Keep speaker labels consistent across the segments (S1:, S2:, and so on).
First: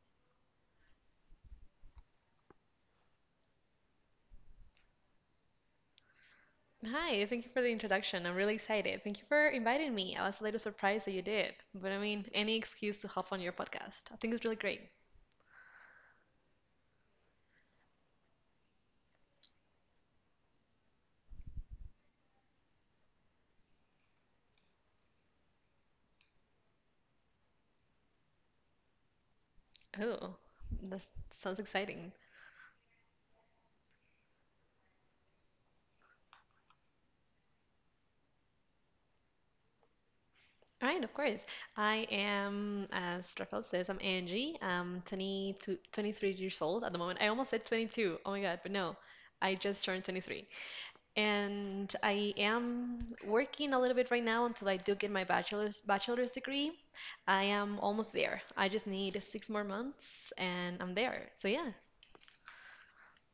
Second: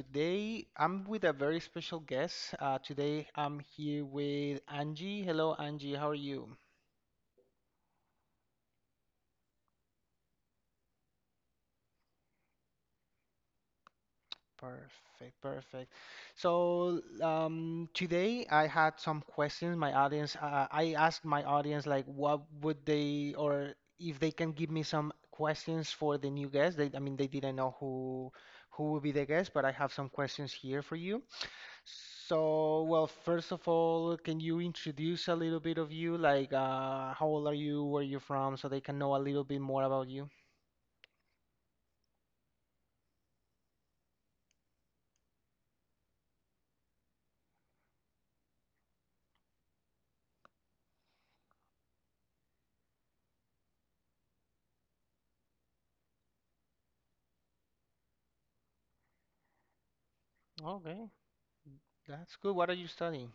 S1: Today, I'm with a very special guest. Today, I'm here with Angie. Hello, Angie. How are you?
S2: Hi, thank you for the introduction. I'm really excited. Thank you for inviting me. I was a little surprised that you did, but I mean, any excuse to hop on your podcast. I think it's really great.
S1: Perfect, perfect. So, today I had some questions. My audience, I asked my audience, like, what would they, or if they can give me some questions for the new guest. They, I mean, they didn't know who will be the guest, but I have some
S2: Oh,
S1: questions here for
S2: that
S1: you.
S2: sounds exciting.
S1: So, well, first of all, can you introduce a little bit of you? Like, how old are you? Where you're from? So they can know a little bit more about you.
S2: All right, of course. I am, as Rafael says, I'm Angie. I'm 23 years old at the moment. I almost said 22. Oh my God, but no, I just turned 23. And I am working a little bit right now until I do get my bachelor's degree. I am almost there. I just need 6 more months and I'm
S1: Okay,
S2: there. So yeah.
S1: that's good. What are you studying?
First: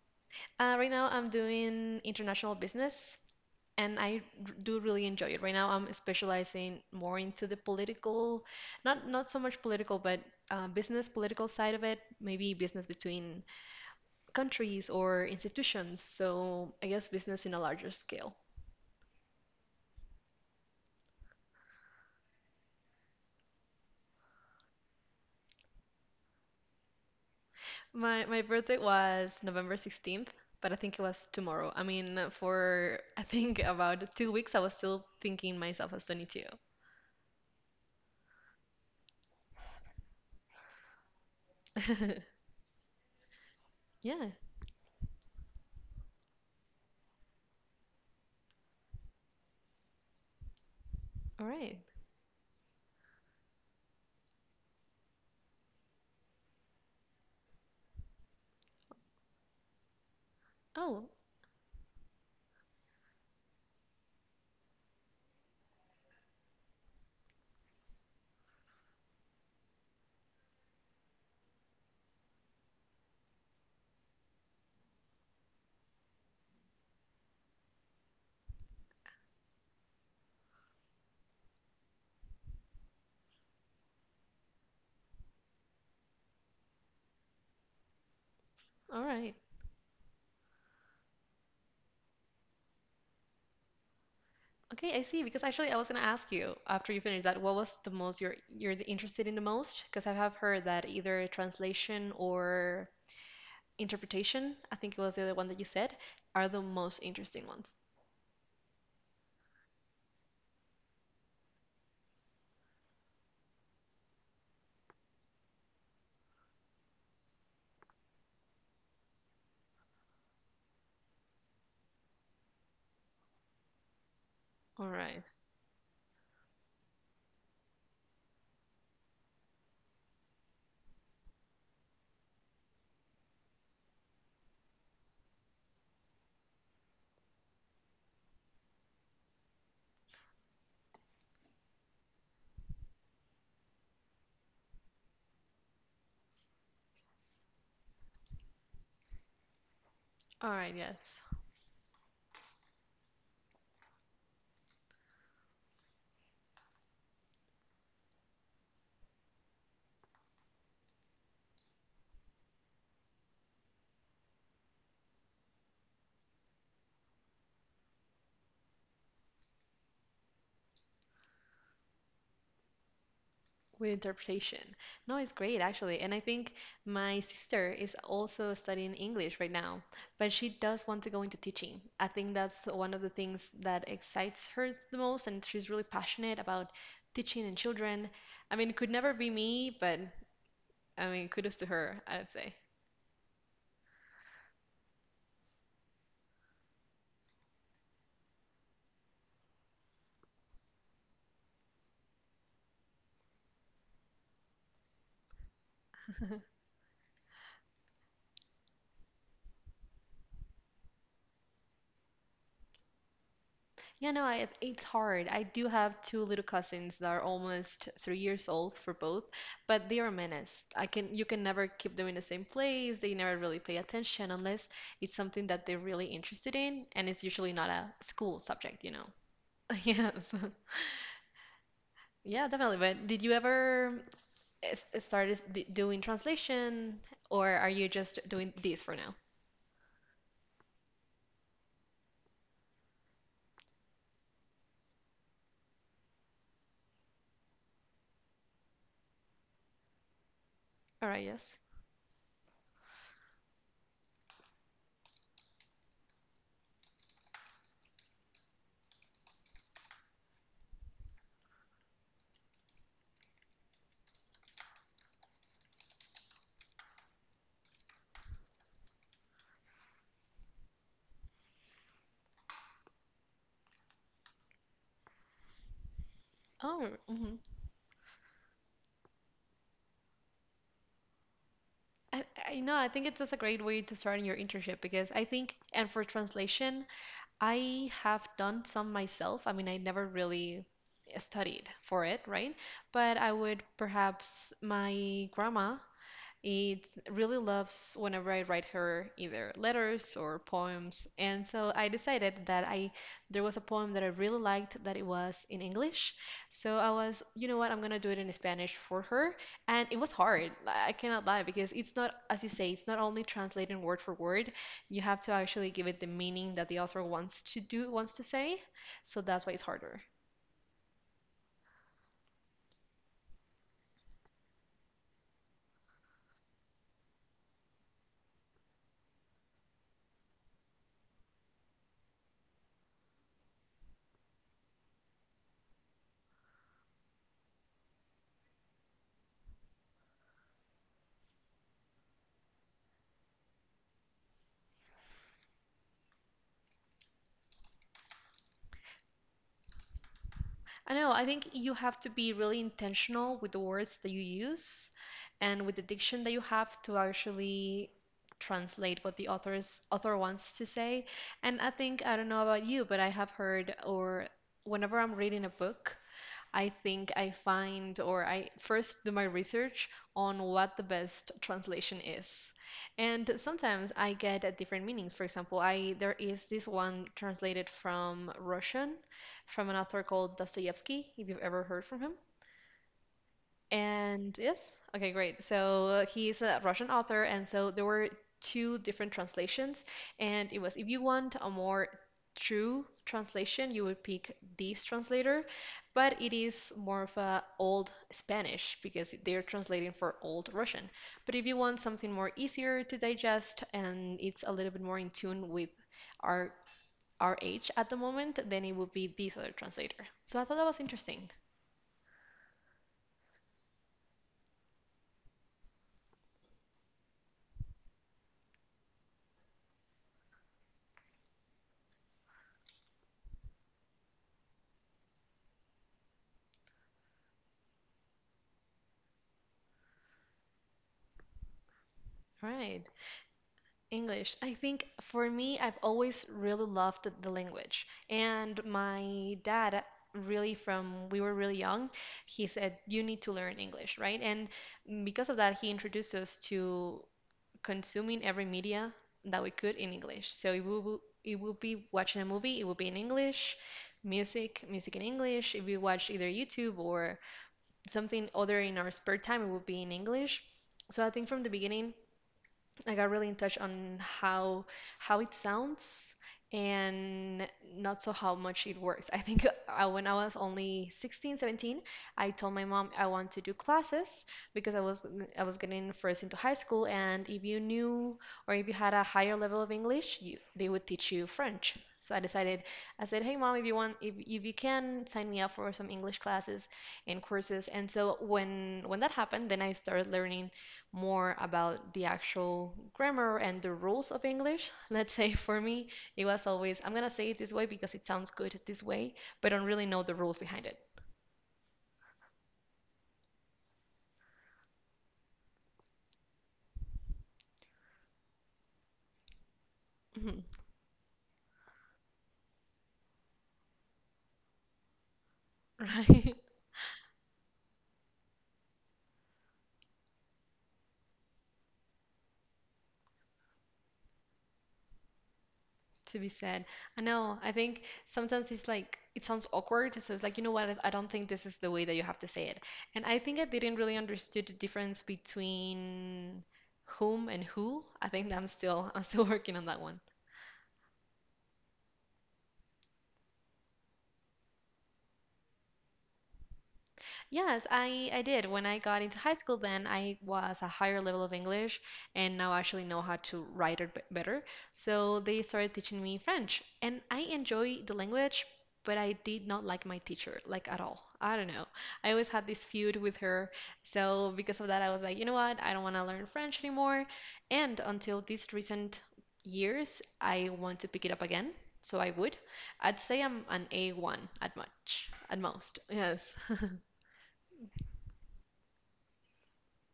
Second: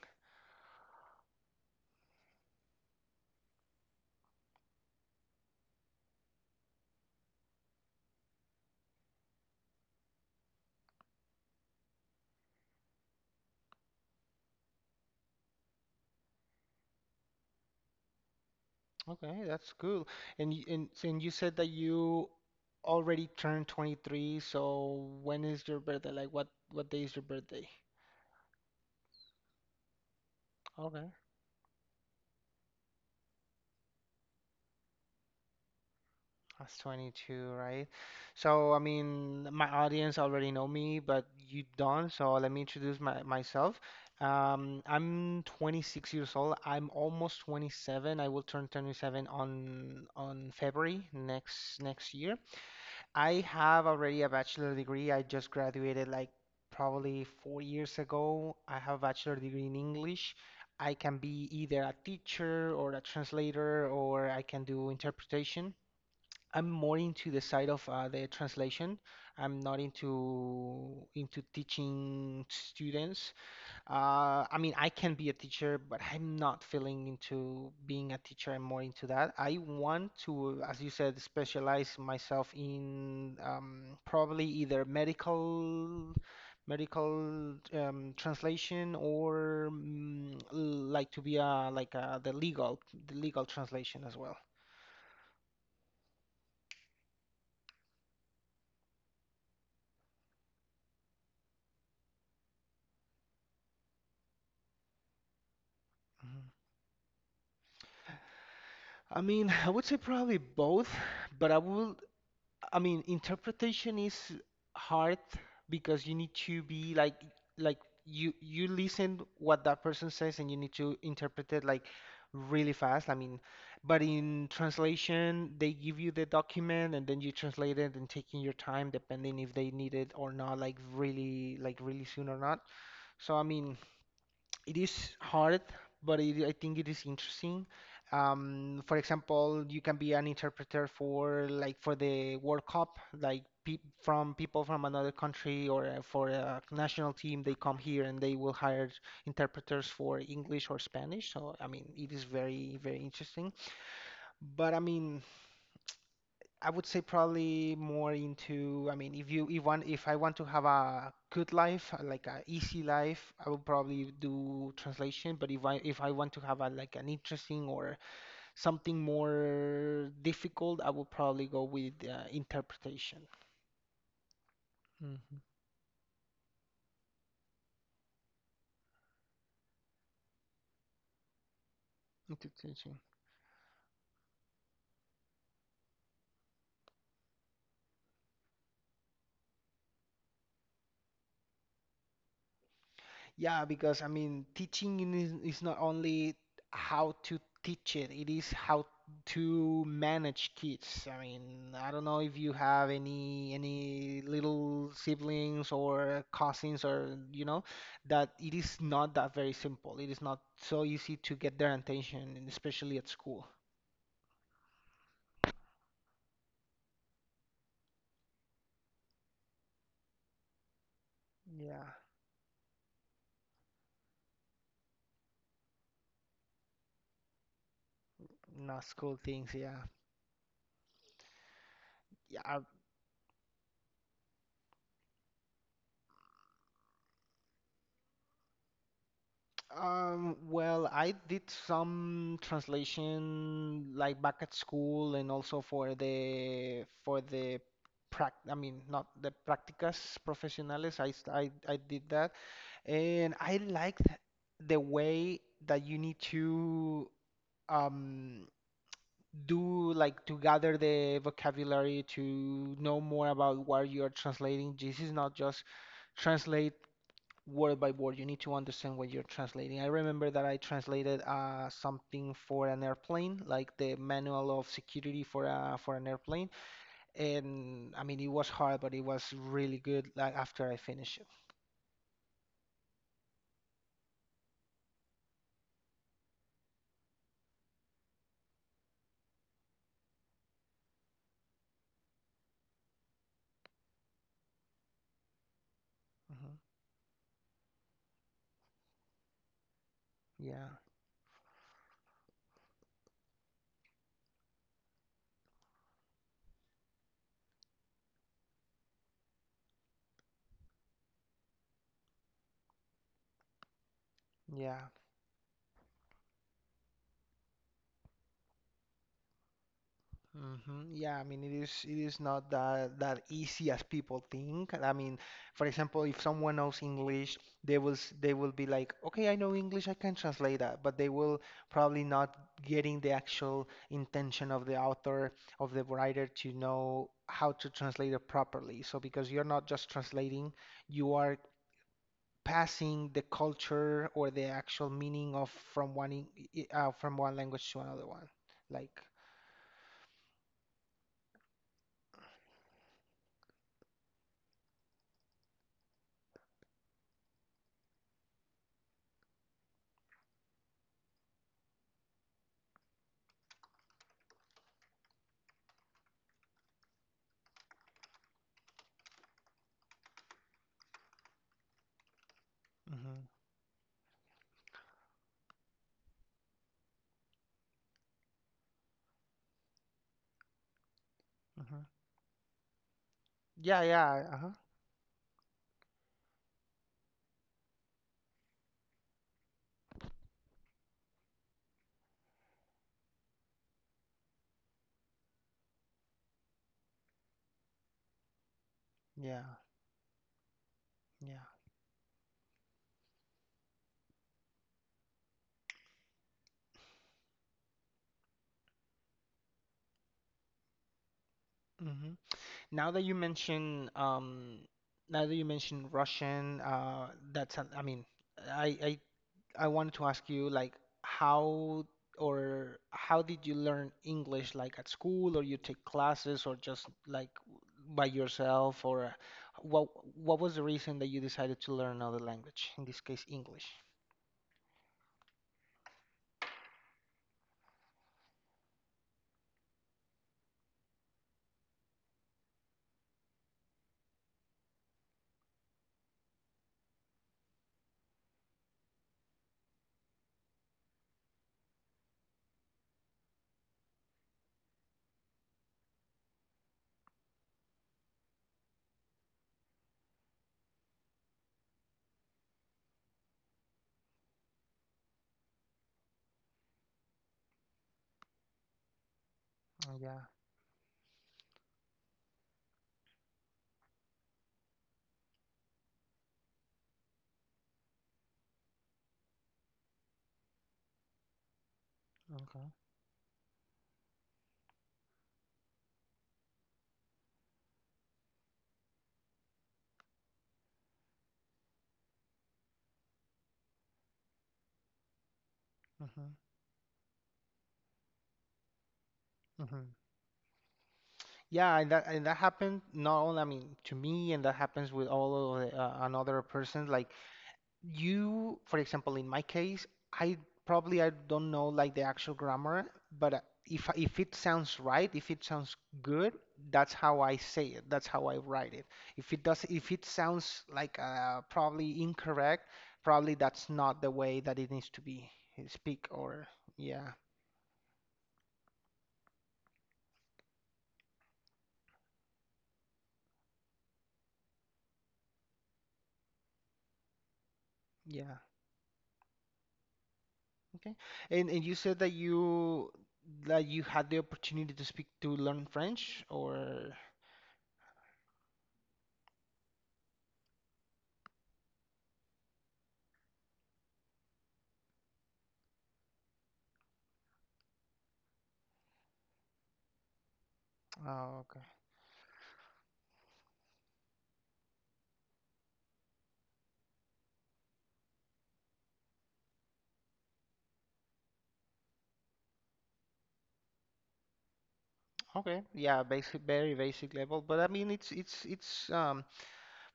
S2: Right now I'm doing international business, and I do really enjoy it. Right now I'm specializing more into the political, not so much political, but business political side of it, maybe business between countries or institutions. So I guess business in a larger scale.
S1: Okay, that's cool. And you said that you already turned 23. So when is your birthday? Like, what day is your birthday?
S2: My birthday was November 16th, but I think it
S1: Okay.
S2: was tomorrow. I mean, for I think about 2 weeks, I was still thinking myself as 22.
S1: That's 22, right? So, I mean, my audience already know me, but you don't. So, let me introduce myself.
S2: Yeah,
S1: I'm 26 years old. I'm almost 27. I will turn 27 on February
S2: all right.
S1: next year. I have already a bachelor degree. I just graduated like probably 4 years ago. I have a bachelor degree in English. I
S2: Oh,
S1: can be either a teacher or a translator, or I can do interpretation. I'm more into the side of the translation. I'm not into teaching students. I mean, I can be a teacher, but I'm not feeling into being a teacher. I'm more into that. I want to, as you said, specialize myself in probably either medical translation,
S2: all right.
S1: or like, to be a like a, the legal translation as well.
S2: Okay, I see. Because actually, I was gonna ask you after you finish that, what was the most you're interested in the most? Because I have heard that either translation or interpretation, I think it was the other one that you said,
S1: Mm-hmm.
S2: are the most interesting ones.
S1: I mean, I would say probably both, but I will, I mean, interpretation is hard because you need to be like, you listen what that person says and you need to interpret it like really fast. I mean, but in
S2: All right.
S1: translation, they give you the document and then you translate it and taking your time depending if they need it or not, like really, like really soon or not. So I mean, it is hard, but it, I think it is interesting. For example, you can be an interpreter for, like, for the World Cup, like pe from people from another country, or for a national team. They come here and they will hire interpreters for
S2: All
S1: English
S2: right,
S1: or
S2: yes.
S1: Spanish. So I mean, it is very, very interesting. But I mean, I would say probably more into, I mean, if you if one if I want to have a good life, like a easy life, I would probably do translation. But if I want to have a, like, an interesting or something more difficult, I would probably go with interpretation.
S2: With interpretation. No, it's
S1: Hmm.
S2: great actually. And I think my sister is also studying English right now, but she does want to go into teaching. I think that's one
S1: Interpretation.
S2: of the things that excites her the most, and she's really passionate about teaching and children. I mean, it could never be me, but I mean, kudos to her, I would say.
S1: Yeah, because I mean, teaching in is not only how to teach it, it is how to manage kids. I mean, I don't know if you have any little siblings or cousins, or, you know, that it is not that very simple. It is not so easy to get their attention, and especially at school.
S2: Yeah, no, it's hard. I do have two little cousins that are almost 3 years old for both, but they are menace. I can You can never
S1: Yeah,
S2: keep them in the same place. They never really pay attention unless it's something that they're really interested in, and it's usually not a school
S1: not
S2: subject.
S1: school things. Yeah,
S2: Yes. Yeah,
S1: yeah.
S2: definitely. But did you ever start doing translation, or are you just doing this for now?
S1: Well, I did some translation like back at school and also for the prac I mean, not the prácticas profesionales. I,
S2: All right,
S1: s- I
S2: yes.
S1: I did that, and I liked the way that you need to um do, like, to gather the vocabulary to know more about what you are translating. This is not just translate word by word. You need to understand what you're translating. I remember that I translated something for an airplane, like the manual of security for an airplane,
S2: Oh, mm-hmm.
S1: and I mean, it was hard, but it was really good. Like, after I finished it.
S2: I know, I think it's just a great way to start in your internship because I think, and for translation, I have done some myself. I mean, I never really studied for it, right? But I would perhaps, my grandma
S1: Hmm.
S2: it really loves whenever I write her either letters or
S1: Yeah,
S2: poems. And so I decided that I there was a poem that I really liked that it was in English. So I was, you know what, I'm gonna do it in Spanish for her. And it was hard. I cannot lie because it's not, as you say, it's not only translating word for word.
S1: yeah.
S2: You have to actually give it the meaning that the author wants to do, wants to say. So that's why it's harder.
S1: Hmm. Yeah, I mean, it is, it is not that easy as people think. I mean, for example, if someone knows English, they will be like, okay, I know English, I can translate that, but they will probably not getting the actual intention of the author, of the writer, to know how to translate it properly. So because you're not just translating, you are passing the culture or the actual meaning of from one in, from one language to another one, like.
S2: I know, I think you have to be really intentional with the words that you use and with the diction that you have to actually translate what the author wants to say. And I think, I don't know about you, but I have heard or whenever I'm reading a book, I think I find or I first do my research on what the best translation is.
S1: Hmm.
S2: And sometimes I get different meanings. For example, I there is this one translated from Russian from an author called Dostoevsky, if you've ever heard from him.
S1: Yeah, yeah,
S2: And
S1: uh-huh.
S2: yes, okay, great. So he's a Russian author, and so there were two different translations, and it was if you want a more true translation, you would pick this translator, but it is more of a old Spanish because they're
S1: Yeah,
S2: translating for old Russian. But
S1: yeah.
S2: if you want something more easier to digest and it's a little bit more in tune with our our age at the moment, then it would be this other translator. So I thought that was interesting.
S1: Hmm. Now that you mention, um, Now that you mention Russian, that's, I mean, I, I wanted to ask you, like, how, or how did you learn English, like at school, or you take classes, or just like by yourself, or what, what was the reason that you decided to learn another language,
S2: Right.
S1: in this case, English?
S2: English. I think for me, I've always really loved the language. And my dad, really, from we were really young, he said, "You need to learn English," right? And because of that, he introduced us to consuming every media that we could in English. So it will be watching a movie, it will be in English, music, music in English. If we watch either YouTube or something other in our spare time, it will be in English. So I think from the beginning, I got really in touch on how it sounds and not so how much it works. I think
S1: Oh,
S2: when I
S1: yeah.
S2: was only 16, 17, I told my mom I want to do classes because I was getting first into high school, and if you knew or if you had a higher level of English, you, they would teach you French. So I decided,
S1: Okay.
S2: I said, "Hey mom, if you can sign me up for some English classes and courses." And so when that happened, then I started learning more about the actual grammar and the rules of English. Let's say for me, it
S1: Mm-hmm.
S2: was always, I'm gonna say it this way because it sounds good this way, but I don't really know the rules behind it.
S1: Yeah, and that, and that happened not only, I mean, to me, and that happens with all of the, another person. Like you, for example, in my case, I probably I don't know like the actual grammar, but if it sounds right, if it sounds good,
S2: Right?
S1: that's how I say it. That's how I write it. If it does, if it sounds like probably incorrect, probably that's not the way that it needs to be speak
S2: To be
S1: or
S2: said. I
S1: yeah,
S2: know, I think sometimes it's like, it sounds awkward. So it's like, you know what? I don't think this is the way that you have to say it. And I think I didn't really understood the difference between whom and who. I think
S1: yeah.
S2: I'm still, I'm still working on that one.
S1: Okay. And you said that you had the opportunity to speak, to learn French or
S2: Yes, I did. When I got into high school, then I was a higher level of English and now actually know how to write it b- better. So they started teaching me French, and I enjoy the language, but I did not like my teacher, like at all. I
S1: Oh,
S2: don't
S1: okay.
S2: know. I always had this feud with her. So because of that, I was like, you know what? I don't want to learn French anymore. And until these recent years, I want to pick it up again. So I would. I'd say I'm an A1 at much, at
S1: Okay.
S2: most.
S1: Yeah,
S2: Yes.
S1: basic, very basic level. But I mean, it's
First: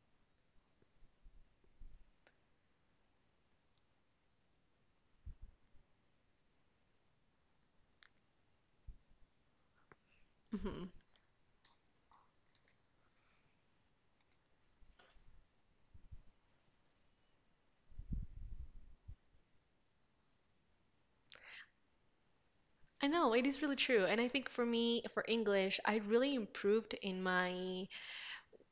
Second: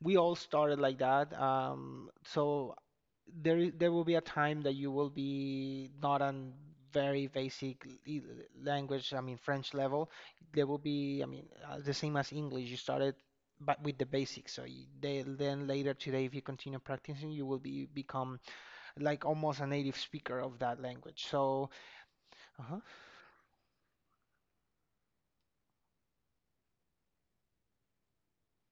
S1: we all started like that. So there will be a time that you will be not on very basic language, I mean French level. There will be, I mean, the same as English. You started but with the basics. So you, they, then later today, if you continue practicing, you will be become like almost a native speaker of that language. So, uh-huh,
S2: I know it is really true, and I think for me, for English, I really improved in my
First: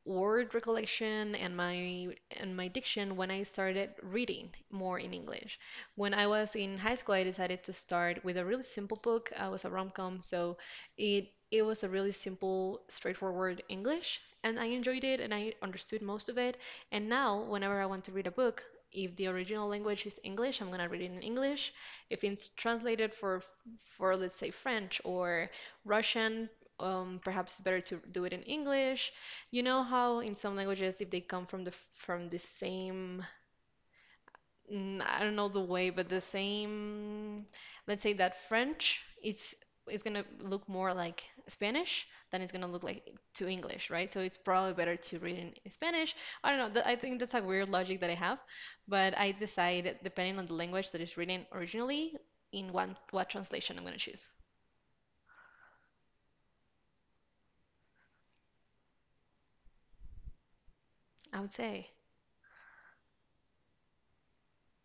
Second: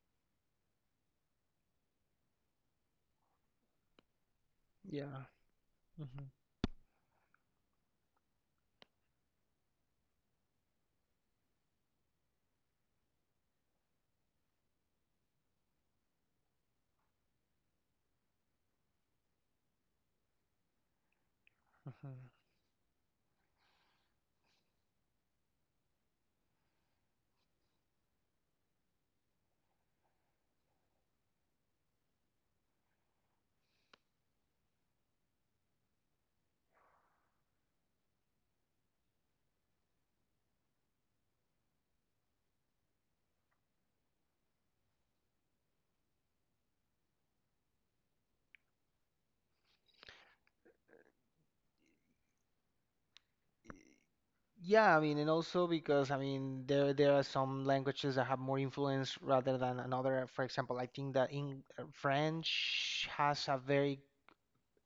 S2: word recollection and my diction when I started reading more in
S1: yeah.
S2: English. When I
S1: Mhm,
S2: was in high school, I decided to start with a really simple book. It was a rom-com, so it was a really simple, straightforward English, and I enjoyed it and I understood most of it. And now, whenever I want to read a book, if the original language is English, I'm gonna read it in English. If
S1: mhm.
S2: it's translated for let's say French or Russian, perhaps it's better to do it in English. You know how in some languages, if they come from the same, mm, I don't know the way, but the same, let's say that French, it's gonna look more like Spanish than it's gonna look like to English, right? So it's probably better to read in Spanish. I don't know. That, I think that's a weird logic that I have, but I decide depending on the language that is written originally, in one what translation I'm gonna choose.
S1: Yeah, I mean, and also because, I mean, there are some languages that have more influence rather than another. For example, I think that
S2: I would
S1: in
S2: say.
S1: French has a very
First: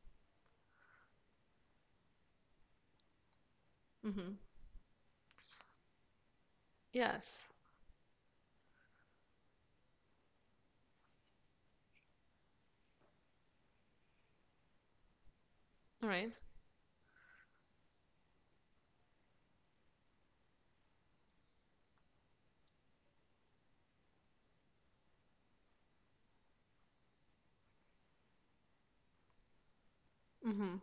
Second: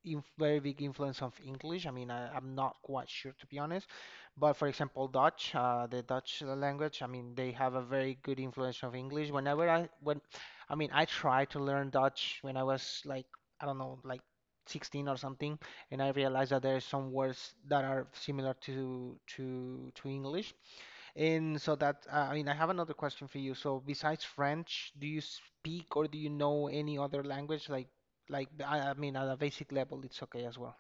S1: inf very big influence of English. I mean, I'm not quite sure, to be honest,
S2: Hmm.
S1: but for example, Dutch, the Dutch language. I mean,
S2: Yes.
S1: they have a very good influence of English. I mean, I tried to learn Dutch when I was like, I don't know, like 16 or something, and
S2: All
S1: I
S2: right.
S1: realized that there are some words that are similar to English. And so that, I mean, I have another question for you. So besides French, do you speak or do you know any other language? Like, I mean, at a basic level, it's okay as
S2: Mm-hmm.
S1: well.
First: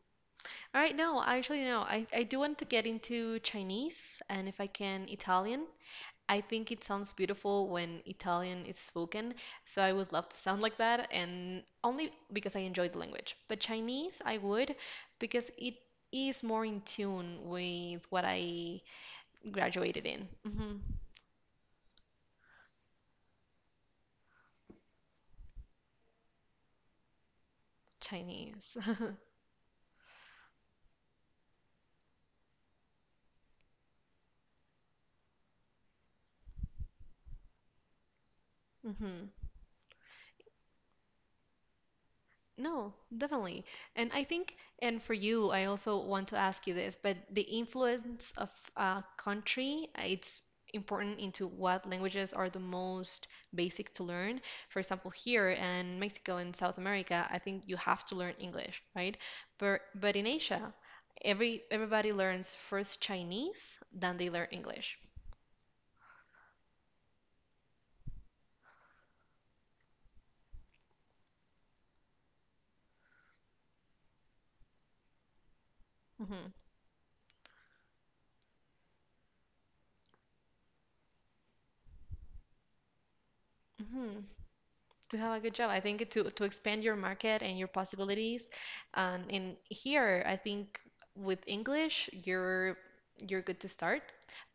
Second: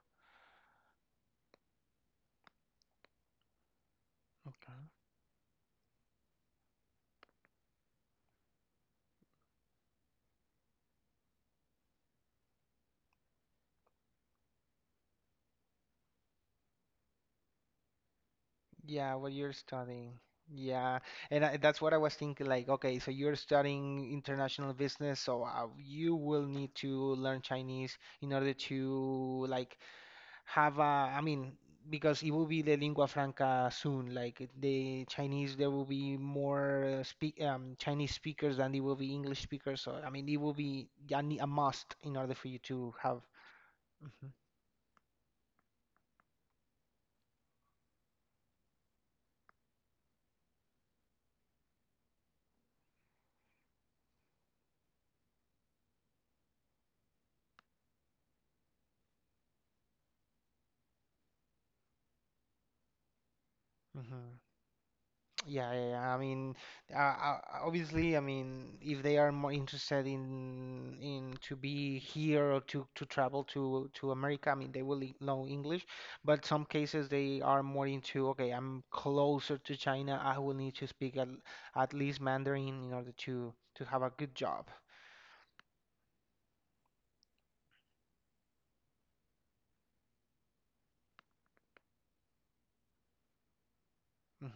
S2: All right, no, actually, no. I do want to get into Chinese and if I
S1: Okay.
S2: can, Italian. I think it sounds beautiful when Italian is spoken, so I would love to sound like that, and only because I enjoy the language. But Chinese, I would because it is more in tune with what I
S1: Yeah, what you're
S2: graduated
S1: studying.
S2: in. Hmm.
S1: Yeah, and I, that's what I was thinking. Like, okay, so you're studying international business, so you will need to learn Chinese in order
S2: Chinese.
S1: to, like, have a, I mean, because it will be the lingua franca soon, the Chinese, there will be more speak Chinese speakers than there will be
S2: Hmm.
S1: English speakers. So I mean, it will be a must in order for you
S2: No,
S1: to have.
S2: definitely. And I
S1: Hmm.
S2: think, and for you, I also want to ask you this, but the influence of a country, it's important into what languages are the most basic to learn. For example, here in Mexico and South America, I think you have to learn English, right? But in Asia, everybody learns first Chinese, then they
S1: Hmm.
S2: learn English.
S1: Yeah, yeah, yeah. I mean, obviously, I mean, if they are more interested in to be here or to travel to America, I mean, know English. But
S2: Hmm.
S1: some cases they are more into, okay, I'm closer to China. I will need to speak at least Mandarin in order to have a
S2: Hmm.
S1: good job.
S2: To have a good job. I think to expand your market and your possibilities. And here, I think with English, you're good to start.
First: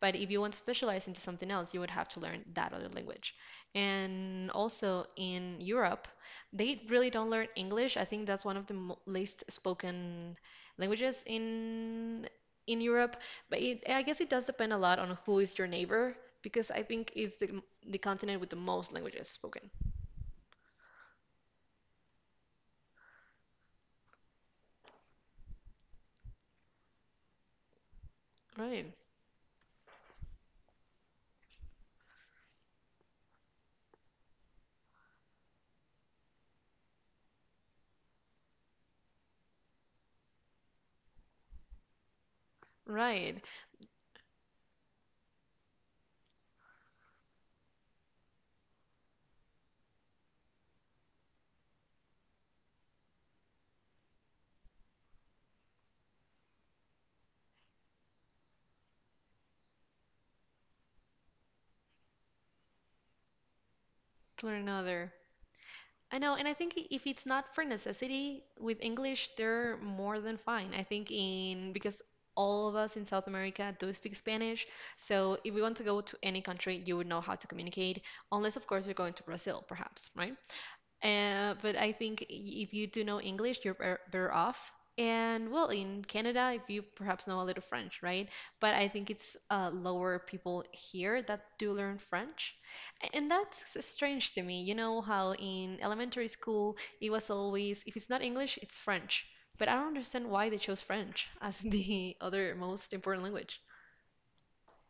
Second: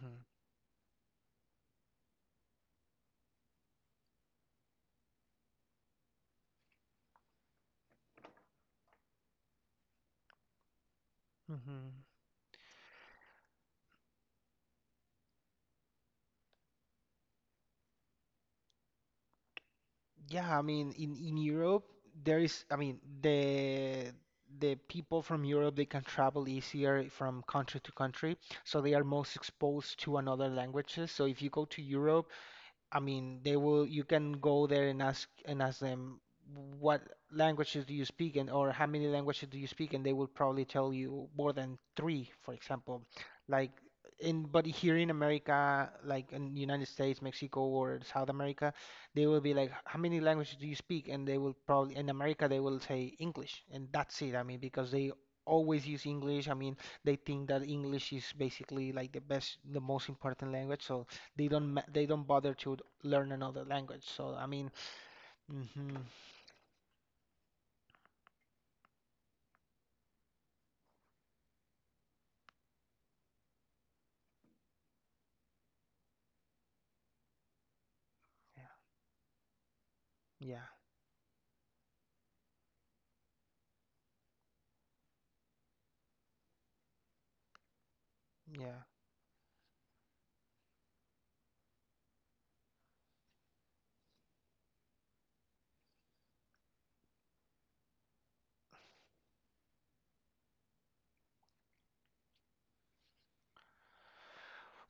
S2: But if you want to specialize into something else, you would have to learn that other language. And also in Europe, they really don't learn English. I think that's one of the mo least spoken languages
S1: Hmm.
S2: in Europe. But it, I guess it does depend a lot on who is your neighbor, because I think it's the continent with the most languages spoken.
S1: Yeah, I mean, in Europe, there is, I mean, the people from Europe, they can travel easier from country to country, so
S2: Right.
S1: they are most exposed to another languages. So if you go to Europe, I mean, they will. You can go there and ask them what languages do you speak, and or how many languages do you speak, and they will probably tell you more than three, for example.
S2: Right,
S1: Like, in but here in America, like in the United States, Mexico, or South America, they will be like, how many languages do you speak? And they will probably, in America they will say English, and that's it. I mean, because they always use English. I mean, they think that English is basically like the best, the most important language. So, they don't bother to learn another language. So
S2: to
S1: I
S2: learn
S1: mean,
S2: another.
S1: hmm,
S2: I know, and I think if it's not for necessity, with English, they're more than fine. I think in because all of us in South America do speak Spanish, so if we want to go to any country, you would know how to communicate, unless
S1: yeah,
S2: of course you're going to Brazil, perhaps, right?
S1: yeah,
S2: But I think if you do know English, you're better off. And well, in Canada, if you perhaps know a little French, right? But
S1: yeah.
S2: I think it's lower people here that do learn French. And that's strange to me. You know how in elementary school, it was always, if it's not English, it's French. But I don't understand why they chose French as the other most important language.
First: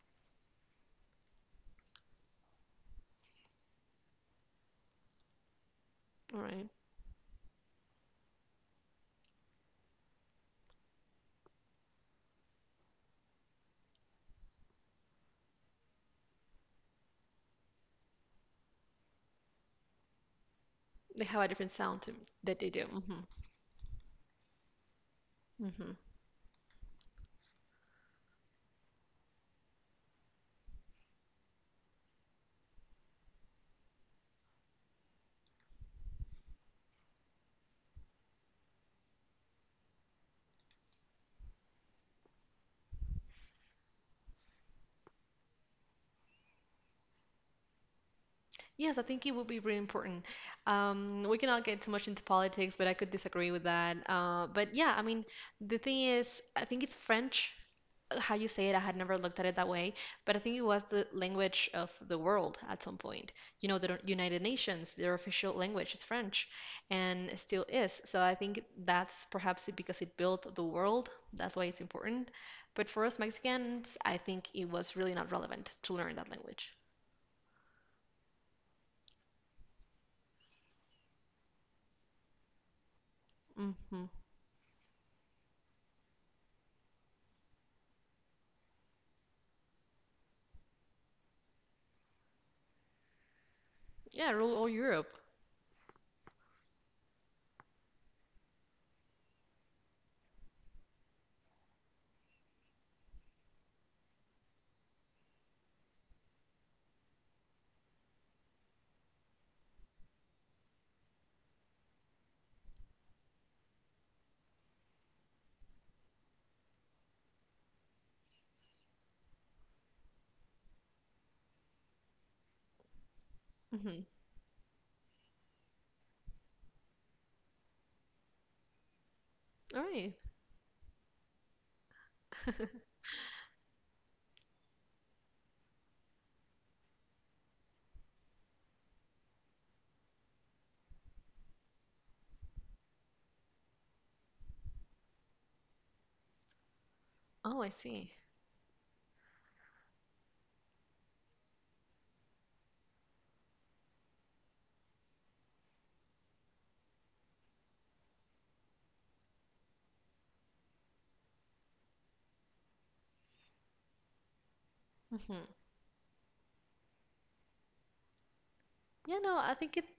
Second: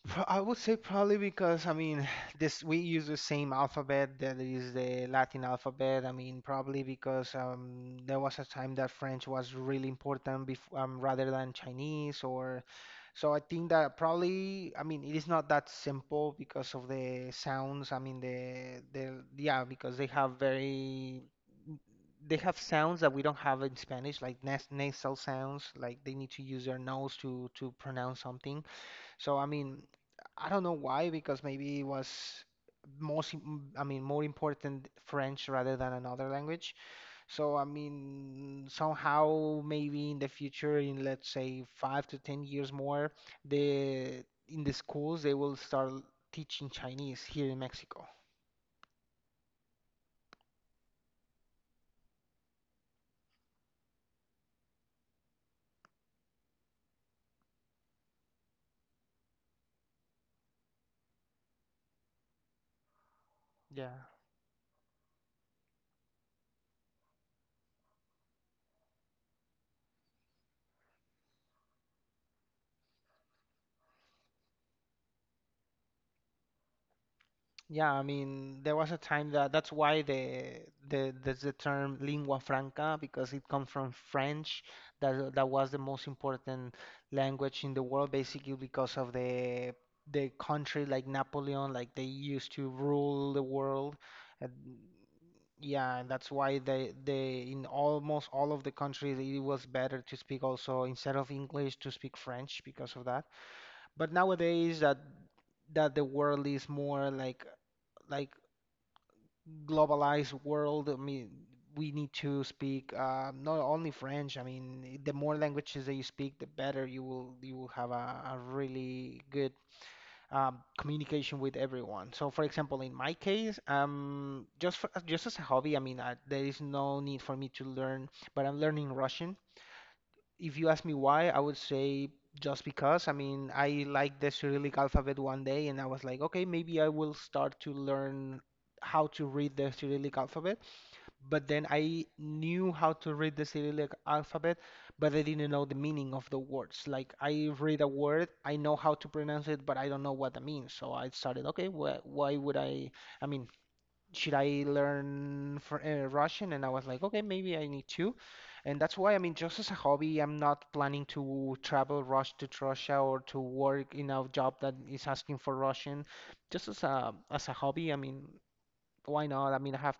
S1: I would say probably because, I mean, this we use the same alphabet that is the Latin alphabet. I
S2: All
S1: mean
S2: right.
S1: probably because there was a time that French was really important before, rather than Chinese or so I think that probably, I mean, it is not that simple because of the sounds. I mean the yeah because they have very
S2: They have a different sound to,
S1: they have
S2: that they do.
S1: sounds that
S2: Hmm
S1: we don't have in Spanish like nasal sounds
S2: hmm
S1: like they need to use their nose to pronounce something. So I mean, I don't know why, because maybe it was most, im- I mean, more important French rather than another language. So I mean, somehow maybe in the future, in let's say 5 to 10 years more, the in the schools they will start teaching Chinese here in Mexico.
S2: Yes, I think it would be really important. We cannot get too much into politics, but I could disagree with that. But yeah, I mean, the thing is, I think it's French, how you say it. I had never looked at it that way, but I think it was the language of the world at some point. You know, the
S1: Yeah.
S2: United Nations, their official language is French, and it still is. So I think that's perhaps it because it built the world. That's why it's important. But for us Mexicans, I think it was really not relevant to learn that language.
S1: Yeah, I mean, there was a time that that's why there's the term lingua franca because it comes from
S2: Hmm
S1: French. That was the most important language in the world, basically because of the country like Napoleon, like they used to rule the world.
S2: Yeah,
S1: And
S2: rule all Europe.
S1: yeah, and that's why they in almost all of the countries it was better to speak also instead of English to speak French because of that. But nowadays that the world is more like globalized world, I mean, we need to speak not only French. I mean, the more languages that you speak, the better you will have a really good communication with everyone. So, for example, in my case,
S2: Mhm.
S1: just for, just as a hobby, I mean, there is no need for me to learn, but I'm learning Russian.
S2: All right.
S1: If you ask me why, I would say just because. I mean, I like the Cyrillic alphabet one day, and I was like, okay, maybe I will start to learn how to read the Cyrillic alphabet, but then I knew how to read the Cyrillic alphabet, but I didn't know the meaning of the words. Like I
S2: Oh, I
S1: read a
S2: see.
S1: word, I know how to pronounce it, but I don't know what that means. So I started, okay, wh why would I? I mean, should I learn for, Russian? And I was like, okay, maybe I need to. And that's why, I mean, just as a hobby, I'm not planning to travel rush to Russia or to work in a job that is asking
S2: Hmm
S1: for Russian. Just as a hobby, I mean,
S2: Yeah,
S1: why
S2: no,
S1: not?
S2: I
S1: I mean,
S2: think
S1: I have.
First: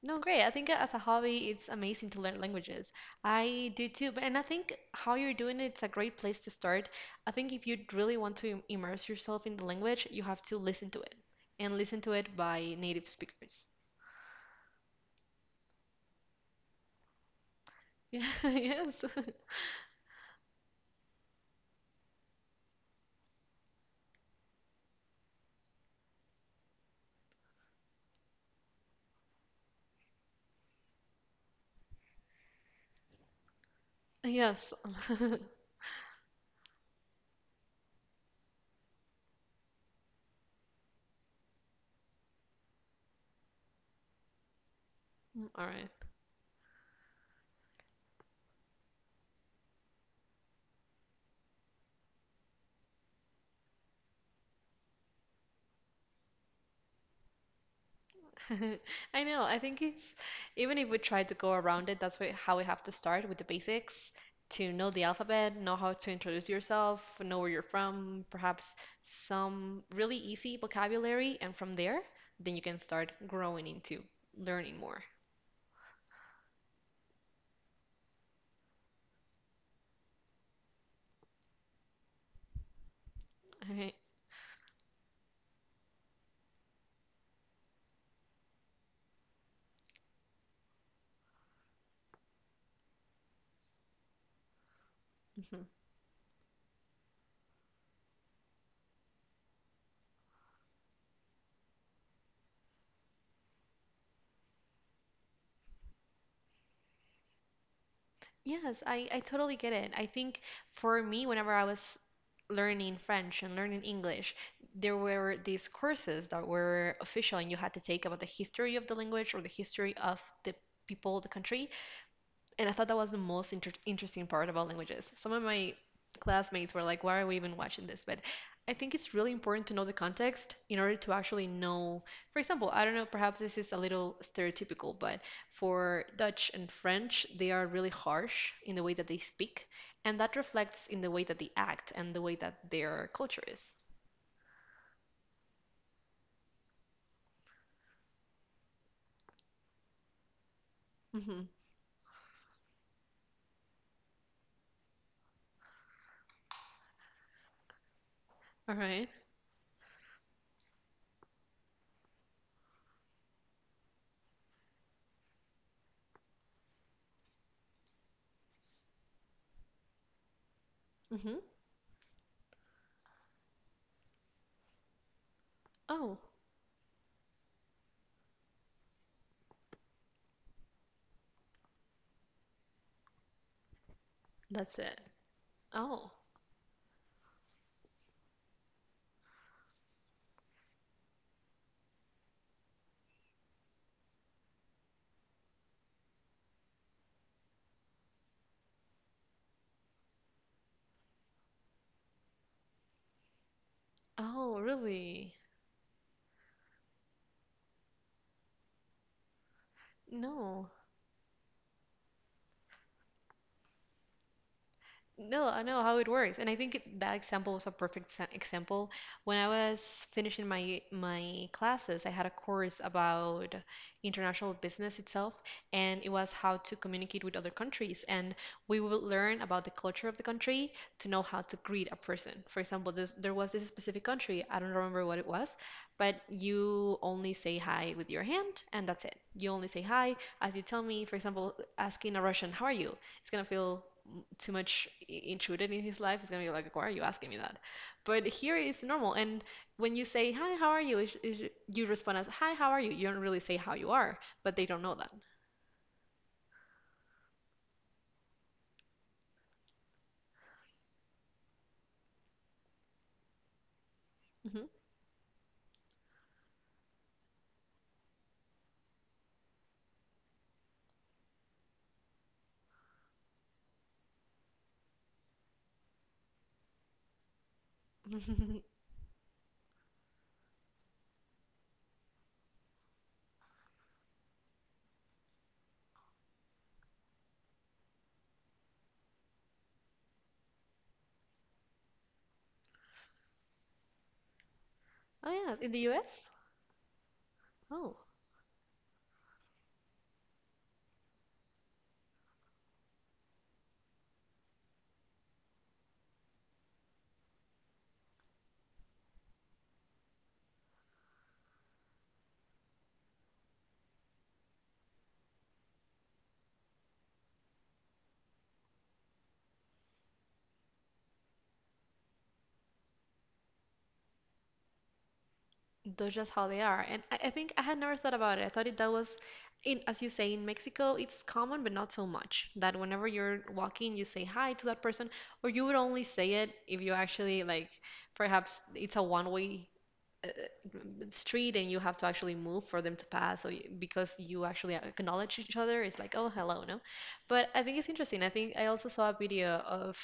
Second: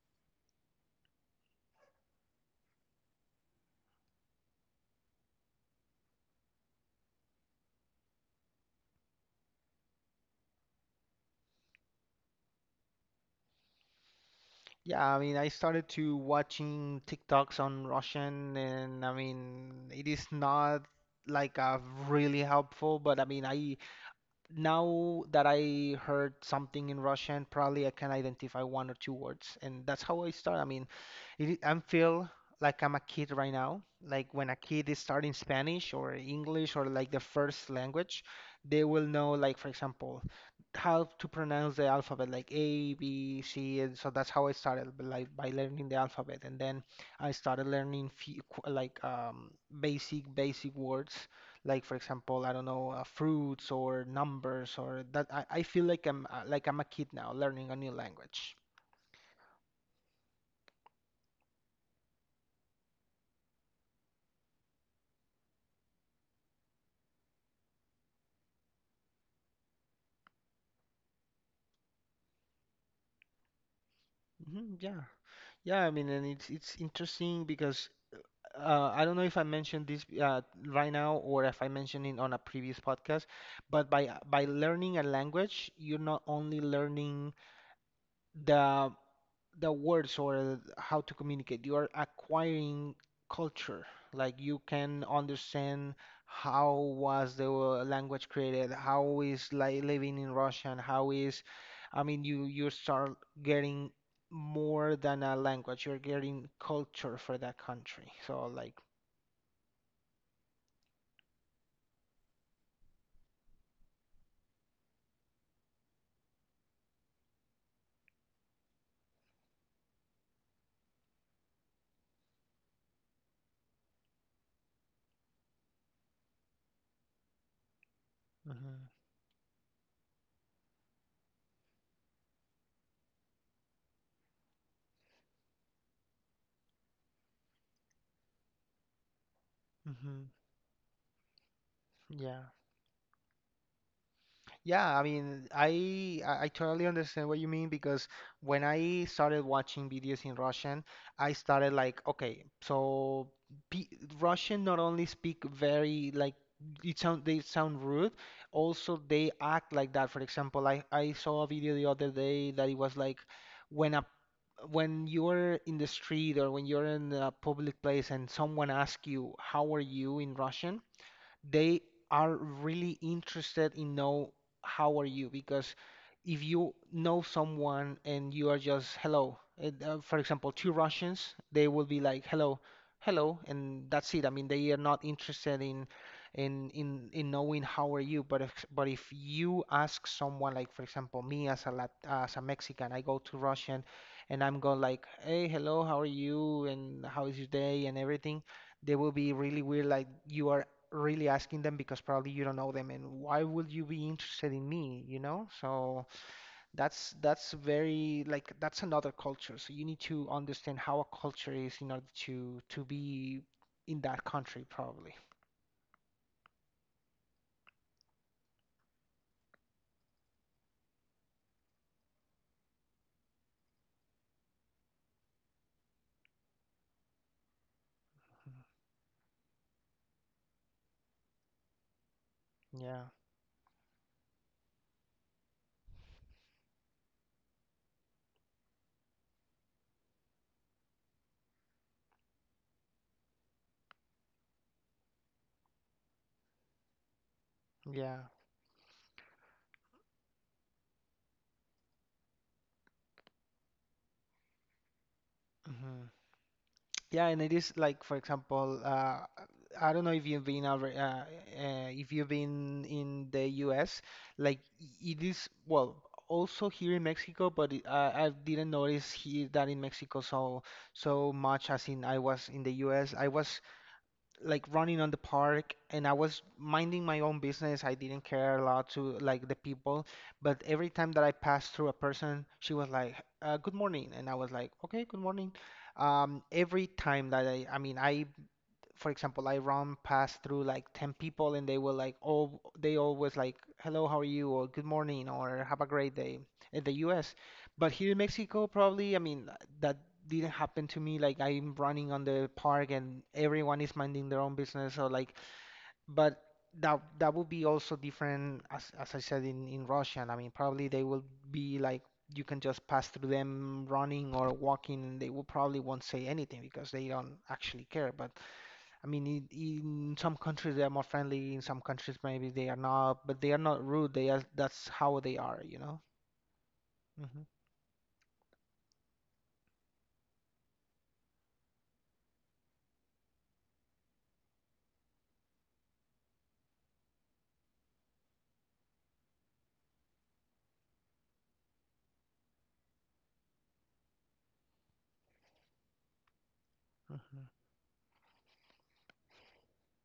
S2: no, great. I think as a hobby, it's amazing to learn languages. I do too, but and I think how you're doing it, it's a great place to start. I think if you really want to immerse yourself in the language, you have to listen to it and listen to it by native speakers.
S1: Yeah, I mean, I started to watching TikToks on
S2: Yeah,
S1: Russian, and
S2: yes,
S1: I mean, it is not like really helpful, but I mean, I now that I heard something in Russian, probably I can identify one or two words, and that's how I start. I mean, I feel like I'm a kid right now. Like when a
S2: yes.
S1: kid is starting Spanish or English or like the first language, they will know, like for example, how to pronounce the alphabet, like A, B, C, and so that's how I started, like
S2: Mm,
S1: by
S2: all
S1: learning
S2: right.
S1: the alphabet, and then I started learning few, qu- like basic basic words like for example, I don't know, fruits or numbers or that. I feel like I'm a kid now learning a new language.
S2: I know. I think it's even if we try to go around it, that's how we have to start with the basics to know the alphabet, know how to introduce yourself, know where you're from, perhaps some really easy vocabulary, and from there, then you can start growing into
S1: Hmm,
S2: learning more.
S1: yeah, yeah. I mean, and it's interesting because I don't know if I mentioned this right now or if I mentioned it on a previous podcast,
S2: All
S1: but
S2: right.
S1: by learning a language, you're not only learning the the words or how to communicate. You are acquiring culture. Like you can
S2: Mm-hmm.
S1: understand how was the language created, how is like living in Russian, how is, I mean, you start getting more than a language. You're getting culture for that country. So like,
S2: Yes, I totally get it. I think for me, whenever I was learning French and learning English, there were these courses that were official and you had to take about the history of the language or the history of the people, the country. And I thought that was the most interesting part about languages. Some of my classmates were like, why are we even watching this? But I
S1: hmm.
S2: think it's really important to know the context in order to actually know. For example, I don't know, perhaps this is a little stereotypical, but for Dutch and French, they are really harsh in the way that they speak. And
S1: Hmm,
S2: that reflects in the way that they act and the way
S1: yeah.
S2: that their culture is.
S1: Yeah, I mean, I totally understand what you mean because when I started watching videos in Russian, I
S2: Mm-hmm.
S1: started like, okay, so pe Russian not only speak very like it sound they sound rude,
S2: All
S1: also
S2: right.
S1: they act like that. For example, I saw a video the other day that it was like when a when you're in the street or when you're in a public place and someone asks you how are you in Russian,
S2: Mm-hmm.
S1: they are really interested in know how are you because
S2: Oh,
S1: if you know someone and you are just hello, and, for example, two Russians, they will be like hello, hello, and that's it. I mean, they
S2: that's
S1: are
S2: it.
S1: not interested in
S2: Oh,
S1: knowing how are you. But if you ask someone like for example me as a Mexican, I go to Russian and I'm going like hey, hello, how are you, and how is your day and everything, they will be really weird like you are really asking them because probably you don't know them and why would you be interested
S2: oh,
S1: in me, you
S2: really?
S1: know? So that's very like that's another culture. So you need to
S2: No.
S1: understand how a culture is in order to be in that country probably.
S2: No, I know how it works, and I think that example was a perfect example. When I was finishing my classes, I had a course about international business itself, and it was how to communicate with other countries. And we would learn about the culture of the country to know how to greet a person. For
S1: Mm-hmm.
S2: example,
S1: Yeah.
S2: there was this specific country, I don't remember what it was, but you only say hi with your hand, and that's it. You only say hi as you tell me, for example, asking a Russian, "How are you?" It's gonna feel too much intruded in his life, he's gonna be like, "Why are you asking me that?" But
S1: Yeah.
S2: here it's normal. And when you say, "Hi, how are you?" you respond as, "Hi, how are you?" You don't really say how you are, but they don't know that.
S1: Hmm. Yeah, and it is like, for example, I don't know if you've been over, if you've been in the U.S. Like
S2: Hmm.
S1: it is, well, also here in Mexico, but I didn't notice here that in Mexico so so much as in I was in the U.S. I was like running on the park and I was minding my own business. I didn't care a lot to like the people, but every time that I passed through a person, she was like, "Good morning," and I was like, "Okay, good morning." Every time that I mean, I for example, I run past through like 10 people and they will like all they always like hello, how are you or good morning
S2: Oh yeah,
S1: or
S2: in the
S1: have a great
S2: U.S.
S1: day in the US. But
S2: Oh,
S1: here in Mexico, probably, I mean, that didn't happen to me. Like I'm running on the park and everyone is minding their own business or like, but that that would be also different as I said in Russian. I mean, probably they will be like you can just pass through them running or walking and they will probably won't say anything because they don't actually care. But I mean, in some countries they are more friendly, in some countries maybe they are not, but they are not rude. They are, that's how they are, you know?
S2: that's just how they are. And I
S1: Hmm.
S2: think I had never thought about it. I thought it that was in, as you say, in Mexico, it's common, but not so much. That whenever you're walking, you say hi to that person, or you would only say it if you actually like, perhaps it's a one-way uh, street and you have to actually move for them to pass. So you, because you actually acknowledge each other, it's like, oh, hello, no?
S1: Hmm.
S2: But I think it's interesting. I think I also saw a video of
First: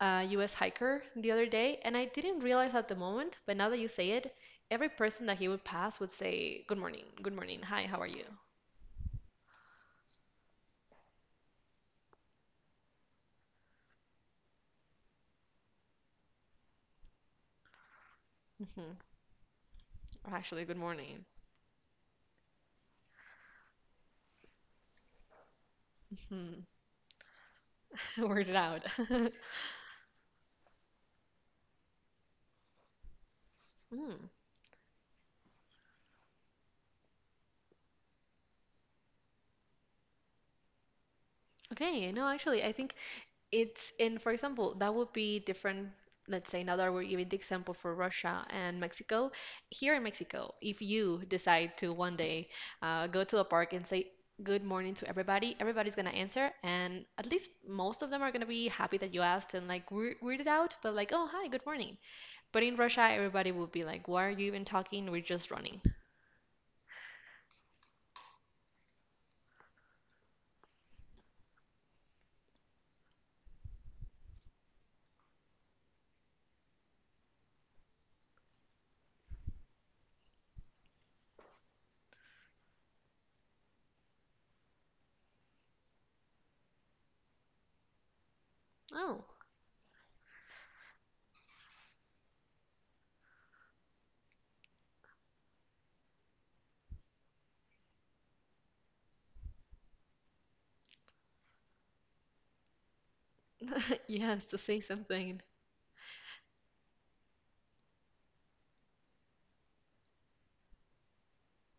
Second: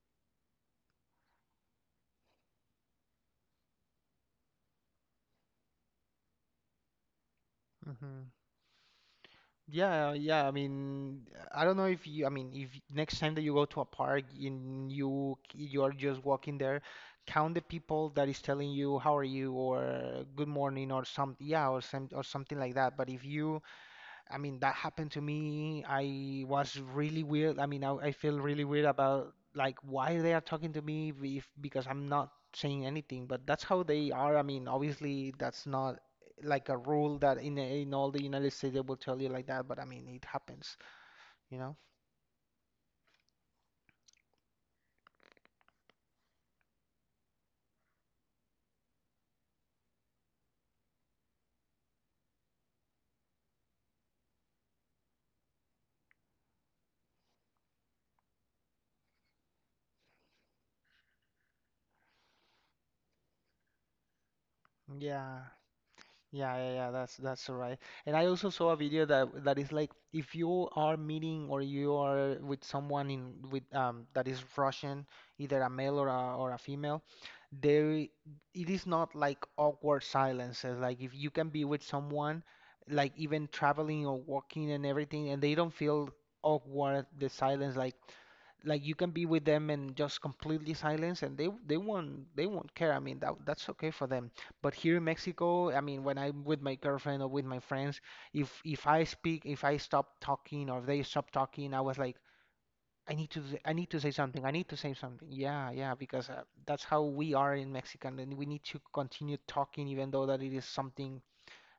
S2: a U.S. hiker the other day, and I didn't realize at the moment, but now that you say it, every person that he would pass would say, good morning, hi, how are you?
S1: Hmm. Yeah, yeah. I mean, I don't know if you, I mean, if next time that you go to a park and you are just walking there, count the people that is telling
S2: Hmm.
S1: you how are you or
S2: Or
S1: good
S2: actually, good
S1: morning or
S2: morning.
S1: some, yeah, or some or something like that. But if you, I mean, that happened to me. I
S2: Hmm.
S1: was really weird. I mean, I feel
S2: Word it
S1: really
S2: out.
S1: weird about like why they are talking to me if because I'm not saying anything, but that's how they
S2: Mm.
S1: are. I mean, obviously that's not like a rule that in all the United States they will tell you like that, but I mean, it happens, you know?
S2: Okay, no, actually, I think it's in, for example, that would be different. Let's say now that we're giving the example for Russia and Mexico. Here in Mexico, if you decide to one day go to a park and say good morning to everybody, everybody's gonna answer, and at least most of them are gonna be happy that you asked and like weirded out, but like, oh, hi, good morning. But in Russia, everybody will be like, why are you even talking? We're
S1: Yeah.
S2: just running.
S1: Yeah, that's right. And I also saw a video that that is like if you are meeting or you are with someone in with that is Russian, either a male or a female, there it is not like awkward silences. Like if you can be with someone, like even traveling or walking and everything, and they don't feel awkward, the silence, like you can
S2: Oh,
S1: be with them and just completely silence and they won't they won't care. I mean that that's okay for them, but here in Mexico, I mean when I'm with my girlfriend or with my friends, if I speak, if I stop talking or they stop talking, I was like, I need to, I need to say
S2: you
S1: something,
S2: have
S1: I
S2: to
S1: need to
S2: say
S1: say something.
S2: something.
S1: Yeah, yeah, because that's how we are in Mexican and we need to continue talking even though that it is something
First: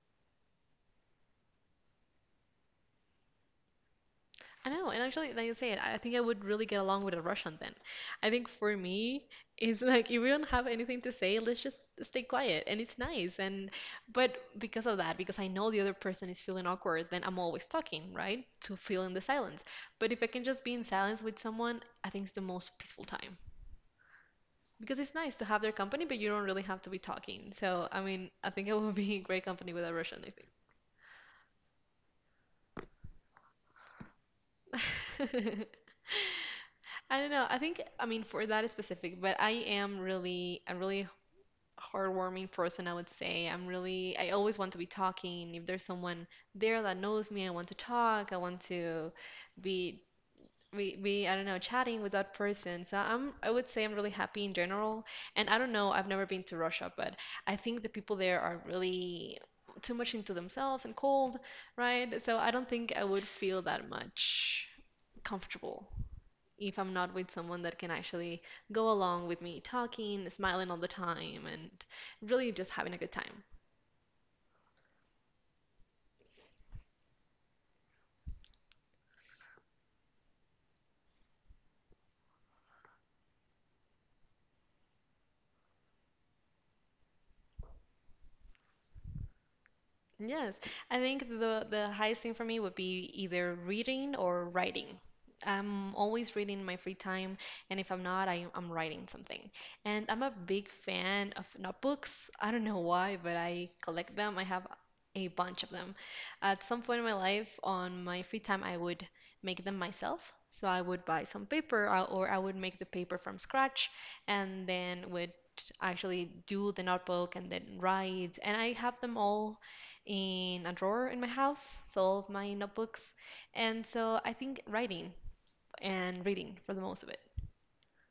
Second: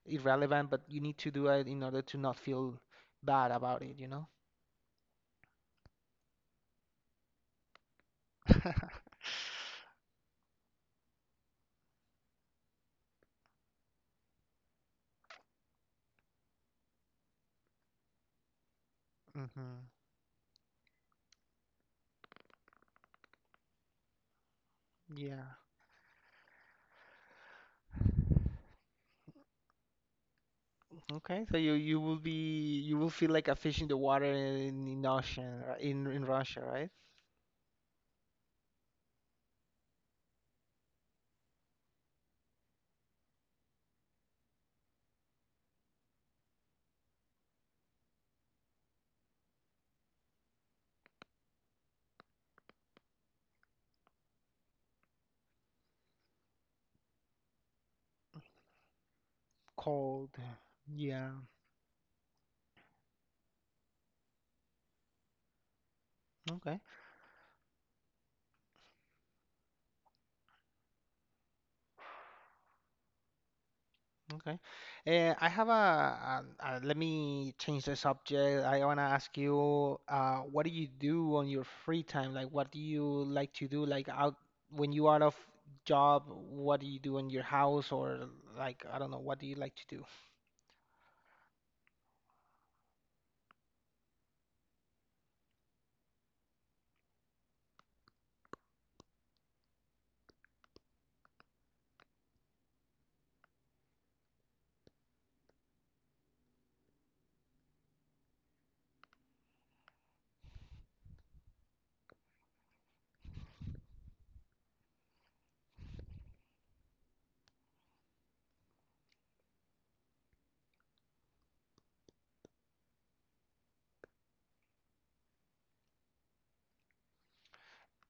S1: irrelevant, but you need to do it in order to not feel bad about it, you know?
S2: I know, and actually, like you said, I think I would really get along with a Russian then. I think for me, it's like if we don't have anything to say, let's just stay quiet, and it's nice. And but because of that, because I know the other person is feeling awkward, then I'm always talking, right? To fill in the silence.
S1: hmm,
S2: But if I can just be in silence with someone, I think it's the most peaceful time because it's nice to
S1: yeah.
S2: have their company, but you don't really have to be talking. So, I mean, I think I would be great company with a Russian, I
S1: Okay, so you will be, you will feel like a fish in the water in ocean,
S2: think.
S1: in Russia, right?
S2: I don't know. I think, I mean, for that specific, but I am really a really heartwarming person, I would say. I'm really, I always want to be talking. If there's someone there that knows me, I want to talk. I want to be, be, I don't know, chatting with that person. So I'm, I would say I'm really happy in general. And I don't know, I've never been to Russia, but I think the people there are really too much into
S1: Cold.
S2: themselves and
S1: Yeah.
S2: cold, right? So I don't think I would feel that much comfortable if
S1: Okay.
S2: I'm not with someone that can actually go along with me talking, smiling all the time, and really just having a good time.
S1: Okay. I have a let me change the subject. I want to ask you, what do you do on your free time? Like, what do you like to do? Like out when you out of job, what do you do in your house or like I don't know, what do you like to do?
S2: Yes, I think the highest thing for me would be either reading or writing. I'm always reading in my free time, and if I'm not, I'm writing something. And I'm a big fan of notebooks. I don't know why, but I collect them. I have a bunch of them. At some point in my life, on my free time, I would make them myself. So I would buy some paper, or I would make the paper from scratch, and then would actually do the notebook and then write. And I have them all in a drawer in my house, so all of my notebooks. And so I think writing and reading for the most of it.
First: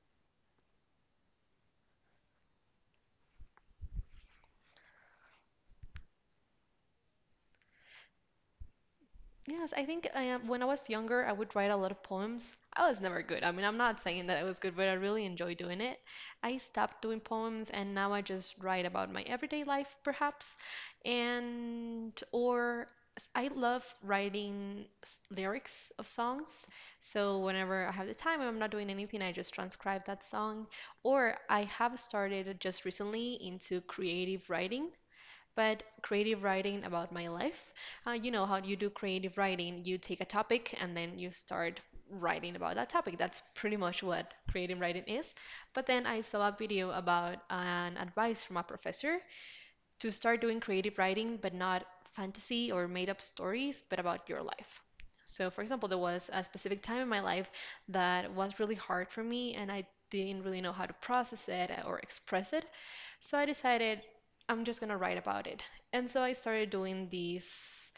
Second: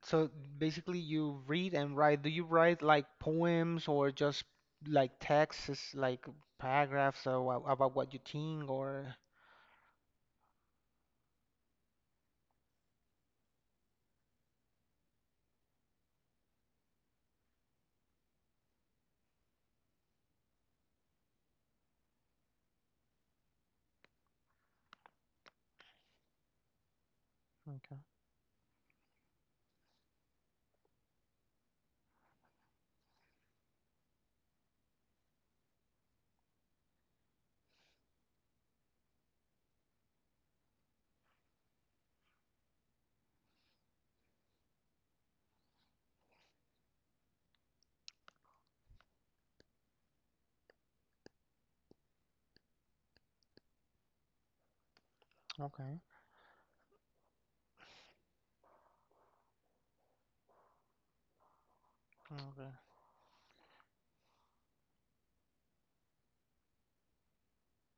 S1: So basically, you read and write. Do you write like poems or just like texts, like paragraphs about what you think or?
S2: Yes, I think I am, when I was younger, I would write a lot of poems. I was never good. I mean, I'm not saying that I was good, but I really enjoy doing it. I stopped doing poems and now I just write about my everyday life, perhaps. And, or I love writing lyrics of songs. So whenever I
S1: Okay,
S2: have the time and I'm not doing anything, I just transcribe that song. Or I have started just recently into creative writing but creative writing about my life. You know how you do creative writing, you take a topic and then you start writing about that topic. That's pretty much what creative writing is. But then I saw a video about an advice from a professor to start doing creative writing, but not fantasy or made up stories, but about your life. So, for example, there
S1: okay,
S2: was a specific time in my life that was really hard for me, and I didn't really know how to process it or express it.
S1: okay.
S2: So, I decided I'm just going to write about it. And so, I started doing these,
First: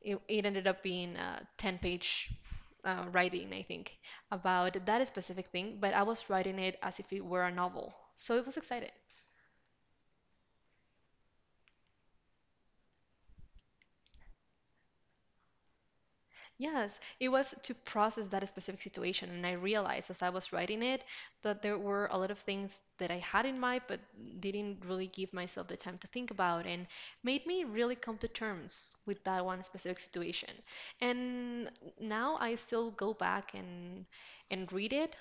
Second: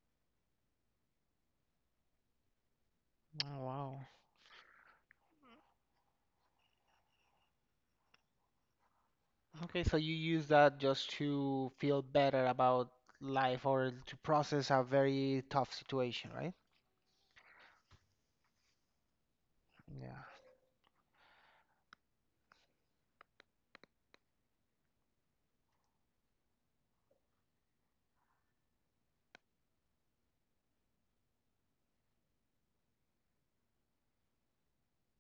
S2: it ended up being a 10 page writing,
S1: Oh,
S2: I think,
S1: wow.
S2: about that specific thing, but I was writing it as if it were a novel. So, it was exciting.
S1: Okay, so you use that just to feel better about life or to process a very tough situation, right?
S2: Yes, it was to process that specific situation. And I realized as
S1: Yeah,
S2: I was writing it that there were a lot of things that I had in mind, but didn't really give myself the time to think about, and made me really come to terms with that one specific situation. And now I still go back and read it.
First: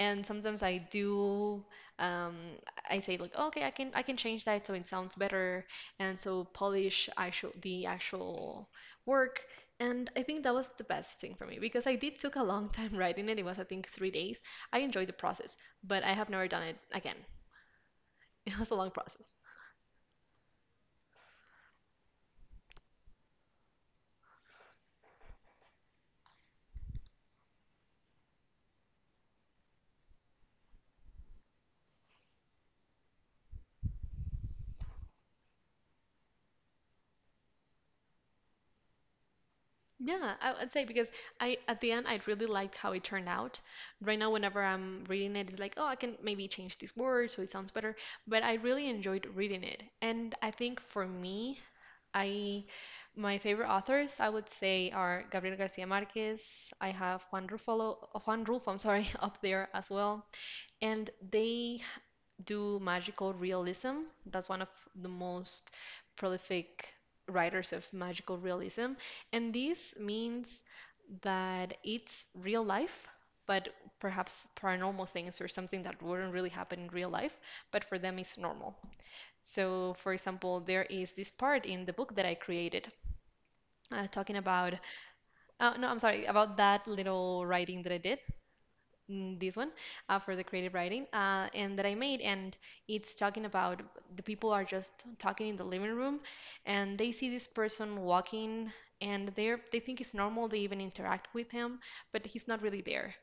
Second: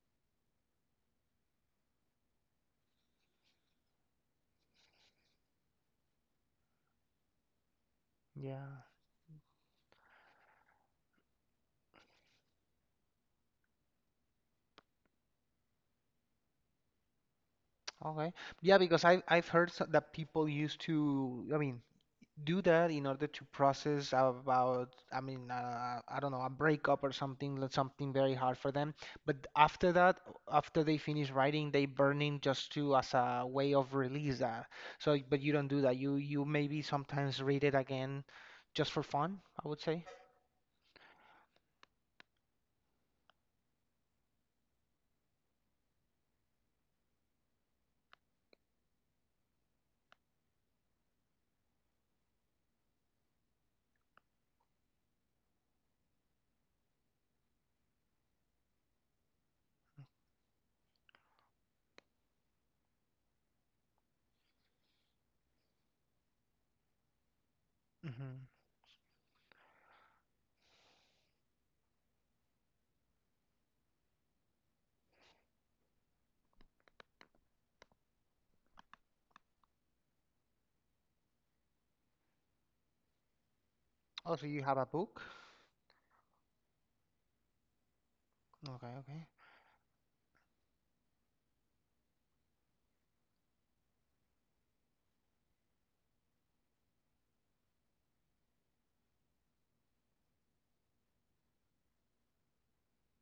S2: And sometimes I do, um, I say like, okay, I can change that so it sounds better, and so polish actual the actual
S1: yeah.
S2: work. And I think that was the best thing for me because I did took a long time writing it. It was, I think, 3 days. I enjoyed the process, but I have never done it again.
S1: Okay.
S2: It was a
S1: Yeah,
S2: long
S1: because I
S2: process.
S1: I've heard that people used to, do that in order to process about I don't know, a breakup or something, like something very hard for them, but after that, after they finish writing, they burning just to as a way of release that. So but you don't do that, you maybe sometimes read it again, just for fun, I would say.
S2: Yeah, I would say because I at the end I really liked how it turned out. Right now, whenever I'm reading it, it's like, oh, I can maybe change this word so it sounds better. But I really enjoyed reading it, and I think for me, I my favorite authors I would say are Gabriel Garcia Marquez. I have Juan Rulfo, Juan Rulfo, I'm sorry, up there as well. And they do magical realism. That's one of the most prolific writers of magical
S1: hmm
S2: realism. And this means that it's real life, but perhaps paranormal things or something that wouldn't really happen in real life, but for them is normal. So, for example, there is this part in the book that I created
S1: oh,
S2: talking
S1: so you
S2: about,
S1: have a book.
S2: no, I'm sorry, about that little writing that I did
S1: Okay, okay.
S2: this one for the creative writing and that I made, and it's talking about the people are just talking in the living room, and they see this person walking, and they think it's normal. They even interact with him, but he's not really there,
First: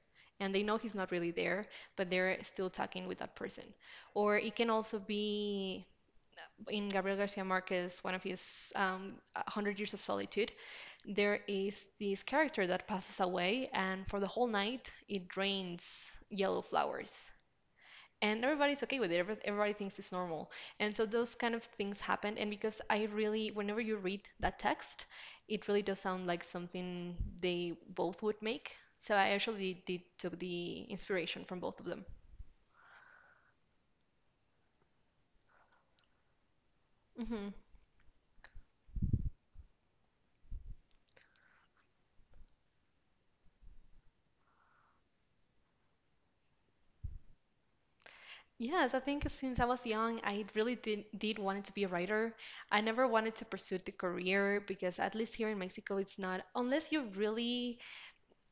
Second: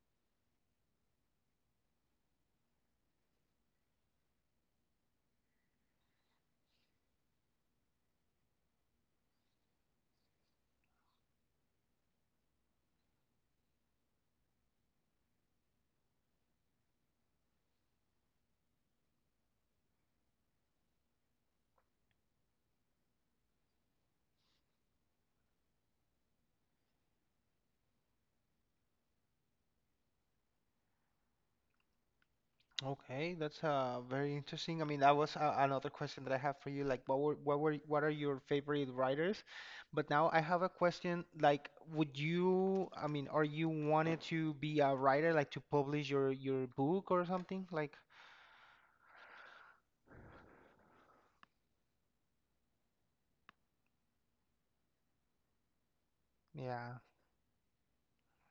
S2: and they know he's not really there, but they're still talking with that person. Or it can also be in Gabriel Garcia Marquez, one of his 100 Years of Solitude, there is this character that passes away, and for the whole night, it rains yellow flowers. And everybody's okay with it. Everybody thinks it's normal. And so those kind of things happen. And because I really, whenever you read that text, it really does sound like something they both would make. So I actually did took the inspiration from both of them.
S1: Okay, that's very interesting. I mean, that was another question that I have for you. Like,
S2: Mm-hmm.
S1: what are your favorite writers? But now I have a question. Like, would you? I mean, are you wanted to be a writer, like to publish your book or something? Like,
S2: Yes, I think since I was young, I really did wanted to be a writer. I never wanted to pursue the career because at least here in Mexico, it's not, unless
S1: yeah.
S2: you really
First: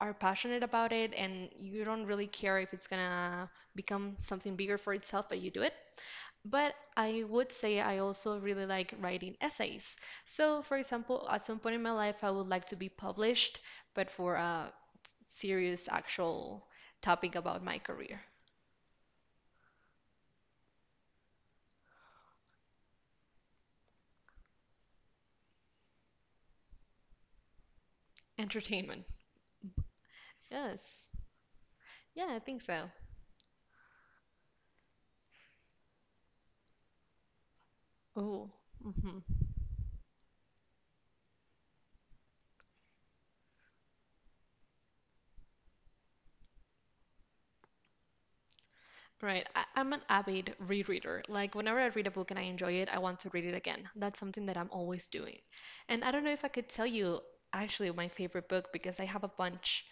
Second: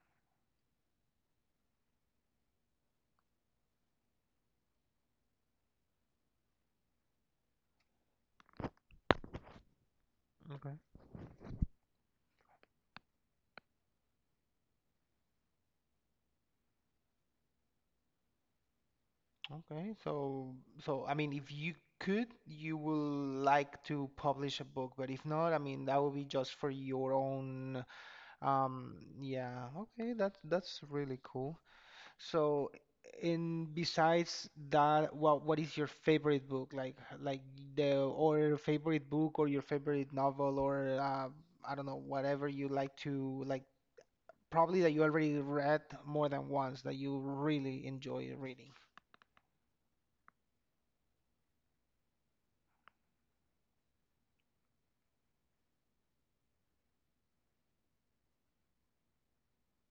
S2: are passionate about it and you don't really care if it's gonna become something bigger for itself, but you do it. But I would say I also really like writing essays. So, for
S1: Okay.
S2: example, at some point in my life, I would like to be published, but for a serious, actual topic about my career,
S1: Okay. So I mean, if you could, you will like to publish a book. But if not, I mean, that would be just for your own.
S2: entertainment.
S1: Yeah. Okay. That's
S2: Yes.
S1: really cool.
S2: Yeah, I think
S1: So,
S2: so.
S1: in besides that, what is your favorite book? Like the
S2: Oh,
S1: or favorite
S2: hmm.
S1: book or your favorite novel or I don't know, whatever you like to like probably that you already read more than once that you really enjoy reading.
S2: Right. I'm an avid rereader. Like, whenever I read a book and I enjoy it, I want to read it again. That's something that I'm always doing. And I don't know if I could tell you actually my favorite book because I have a bunch.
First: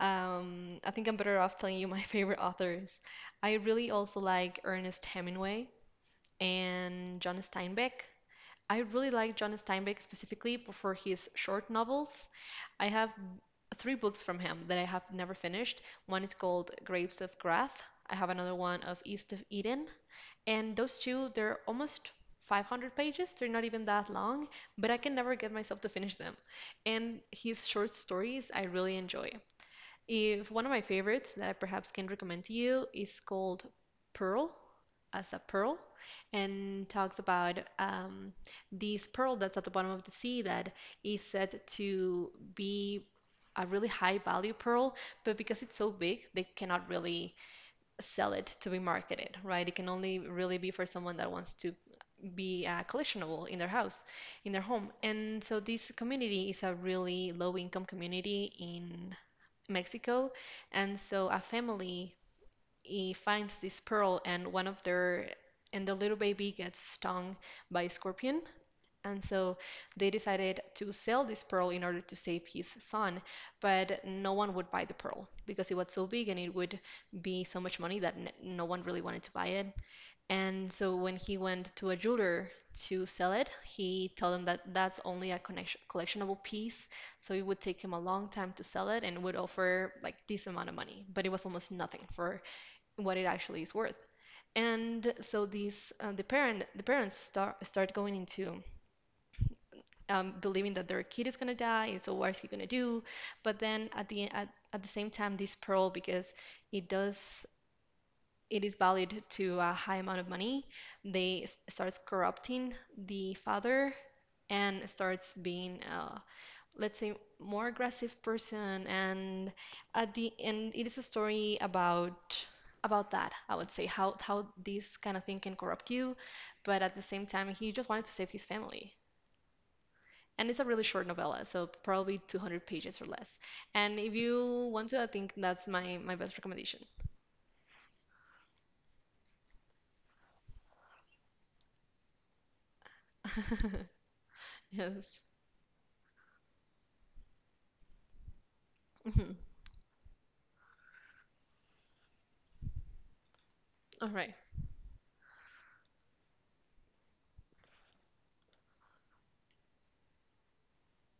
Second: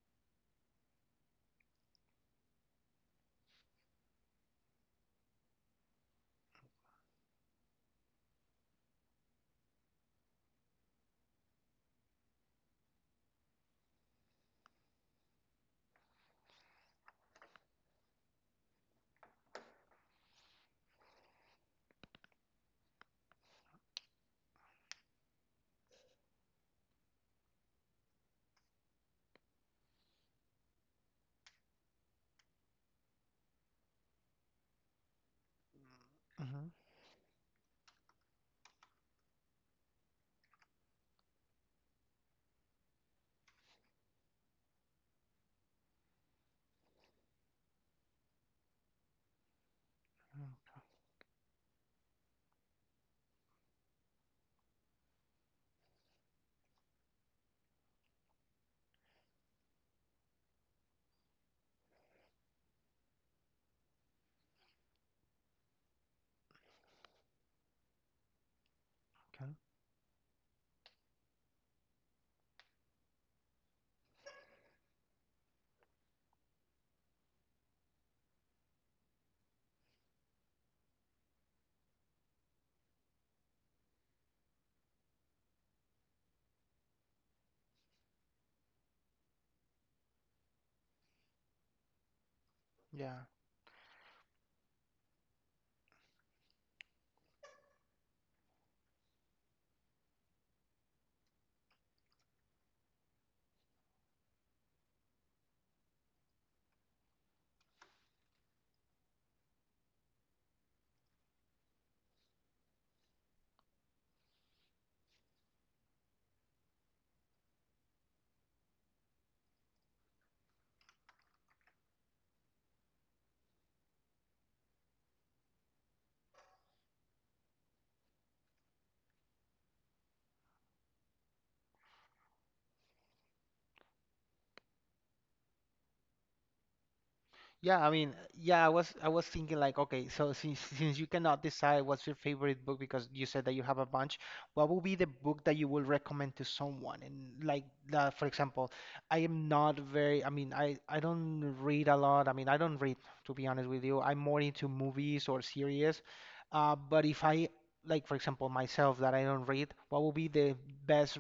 S2: I think I'm better off telling you my favorite authors. I really also like Ernest Hemingway and John Steinbeck. I really like John Steinbeck specifically for his short novels. I have three books from him that I have never finished. One is called Grapes of Wrath. I have another one of East of Eden. And those two, they're almost 500 pages. They're not even that long, but I can never get myself to finish them. And his short stories, I really enjoy. If one of my favorites that I perhaps can recommend to you is called Pearl, as a pearl,
S1: Mm-hmm.
S2: and talks about this pearl that's at the bottom of the sea that is said to be a really high value pearl, but because it's so big, they cannot really sell it to be marketed, right? It can only really be for someone that wants to be collectionable in their house, in their home. And so this community is a really low income community in Mexico. And so a family he finds this pearl, and one of their and the little baby gets stung by a scorpion. And
S1: Okay.
S2: so they decided to sell this pearl in order to save his son, but no one would buy the pearl because it was so big and it would be so much money that no one really wanted to buy it. And so when he went to a jeweler to sell it, he told him that that's only a connection, collectionable piece, so it would take him a long time to sell it and would offer like this amount of money, but it was almost nothing for what it
S1: Yeah.
S2: actually is worth. And so these the parents start going into believing that their kid is gonna die, and so what's he gonna do? But then at the same time, this pearl because it does it is valued to a high amount of money, they starts corrupting the father and starts being let's say more aggressive person. And at the end it is a story about that, I would say, how this kind of thing can corrupt you, but at the same time he just wanted to save his family. And it's a really short novella, so probably 200 pages or less. And if you want to, I think that's my best recommendation.
S1: Yeah, I mean, yeah, I was thinking like, okay, so since you cannot decide what's your favorite book because you said that you have a bunch, what would be the
S2: Yes.
S1: book that you would recommend to someone? And like that, for example, I am not very, I mean, I don't read a lot. I mean, I don't read, to be honest with you.
S2: All
S1: I'm
S2: right.
S1: more into movies or series. But if I like for example myself that I don't read, what would be the best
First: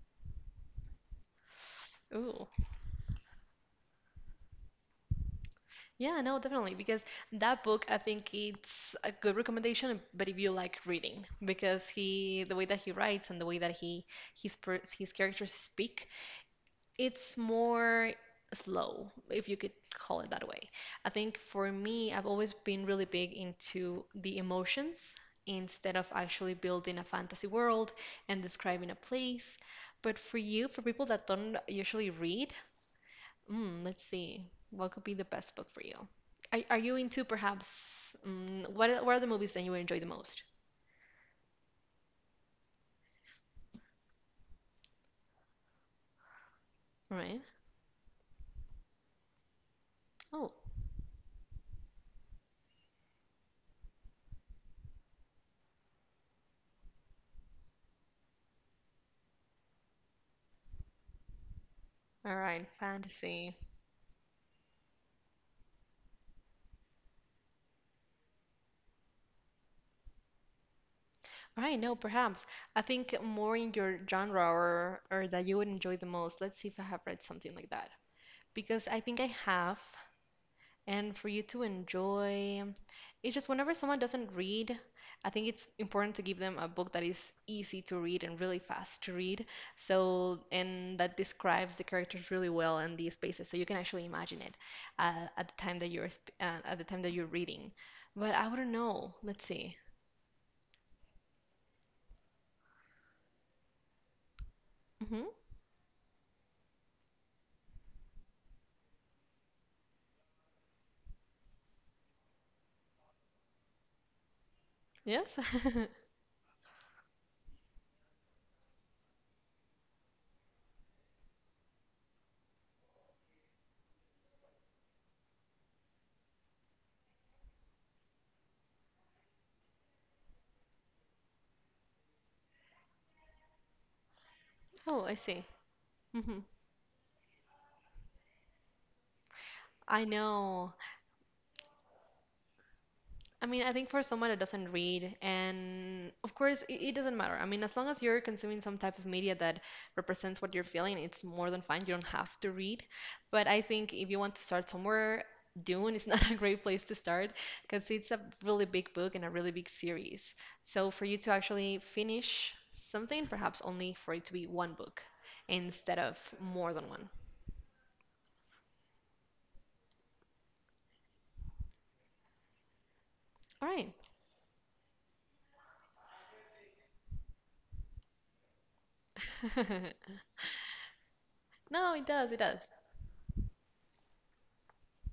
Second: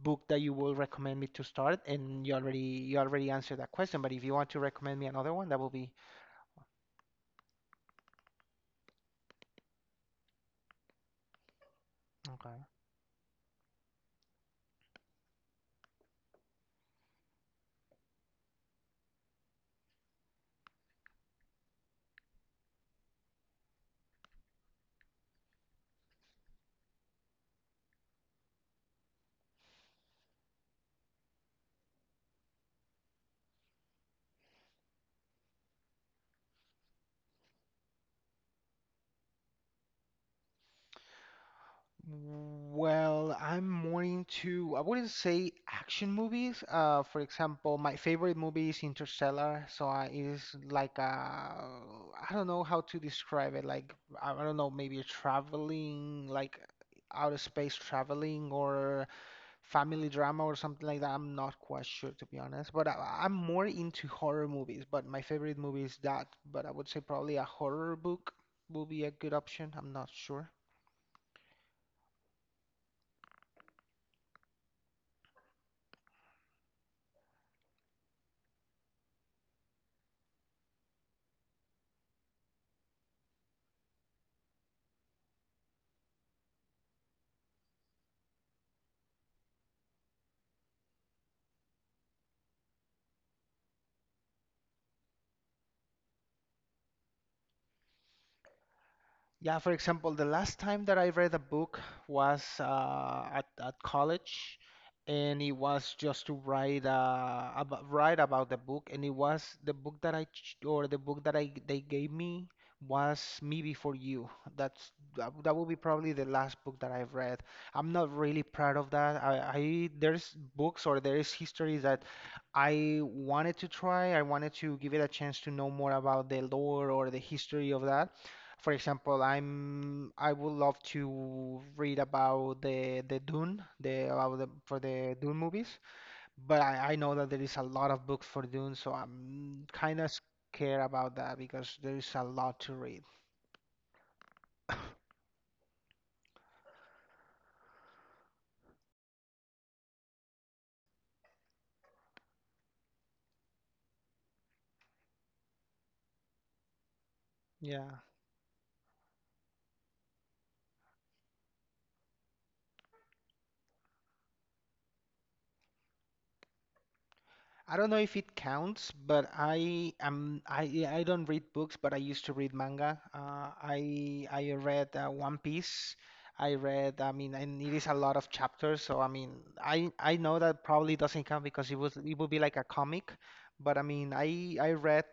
S1: book that you will recommend me to start? And
S2: Ooh.
S1: you already answered that question, but if you want to recommend me another one, that will be
S2: Yeah, no, definitely. Because that book, I think it's a good recommendation, but if you like reading, because he, the way
S1: okay.
S2: that he writes and the way that he, his, his characters speak, it's more slow, if you could call it that way. I think for me, I've always been really big into the emotions instead of actually building a fantasy world and describing a place. But for you, for people that don't usually read, mm, let's see. What could be the best book for you? Are you into perhaps what are the movies that you would enjoy the most?
S1: Well, I'm more into, I wouldn't say action movies.
S2: All
S1: For
S2: right.
S1: example, my favorite movie is Interstellar. So I, it
S2: Oh,
S1: is like I don't know how to describe it. Like, I don't know, maybe traveling, like outer space traveling, or family drama or something like that. I'm not quite sure, to
S2: all
S1: be
S2: right.
S1: honest, but I, I'm
S2: Fantasy.
S1: more into horror movies. But my favorite movie is that. But I would say probably a horror book will be a good option. I'm not sure.
S2: All right. No, perhaps. I think more in your genre or that you would enjoy the most. Let's see if I have read something like that. Because I think I have. And for you to enjoy. It's just whenever someone doesn't read, I think it's important to give them a book that is easy to read and really fast to read. So, and that describes the characters really well and the spaces, so you can actually imagine it at the time that you're reading. But I wouldn't know. Let's
S1: Yeah, for
S2: see.
S1: example, the last time that I read a book was at college,
S2: Hmm.
S1: and it was just to write write about the book, and it was the book that or the book that I they gave me was Me Before You. That's
S2: Yes.
S1: that will be probably the last book that I've read. I'm not really proud of that. I there's books or there is histories that I wanted to try. I wanted to give it a chance to know more about the lore or the history of that, for example, I'm I would love to read about the Dune, the about the for
S2: Oh, I
S1: the Dune
S2: see.
S1: movies,
S2: Hmm.
S1: but I know that there is a lot of books for Dune, so I'm kind
S2: I
S1: of
S2: know.
S1: scared about that because there is a lot to read.
S2: I mean, I think for someone that doesn't read, and of course, it doesn't matter. I mean, as long as you're consuming some type of media that represents what you're feeling, it's more than fine. You don't have to read. But I think if you want to start somewhere, Dune is not a great place to start because
S1: Yeah.
S2: it's a really big book and a really big series. So for you to actually finish something, perhaps only for it to be one book instead of more than one.
S1: I don't know if it counts, but I am I yeah, I don't read books, but I used to read manga.
S2: All right.
S1: I read One Piece. I read, I mean, and it is a lot of chapters, so I mean, I I know that probably doesn't count because
S2: No, it
S1: it would
S2: does, it
S1: be like a
S2: does.
S1: comic, but I mean, I read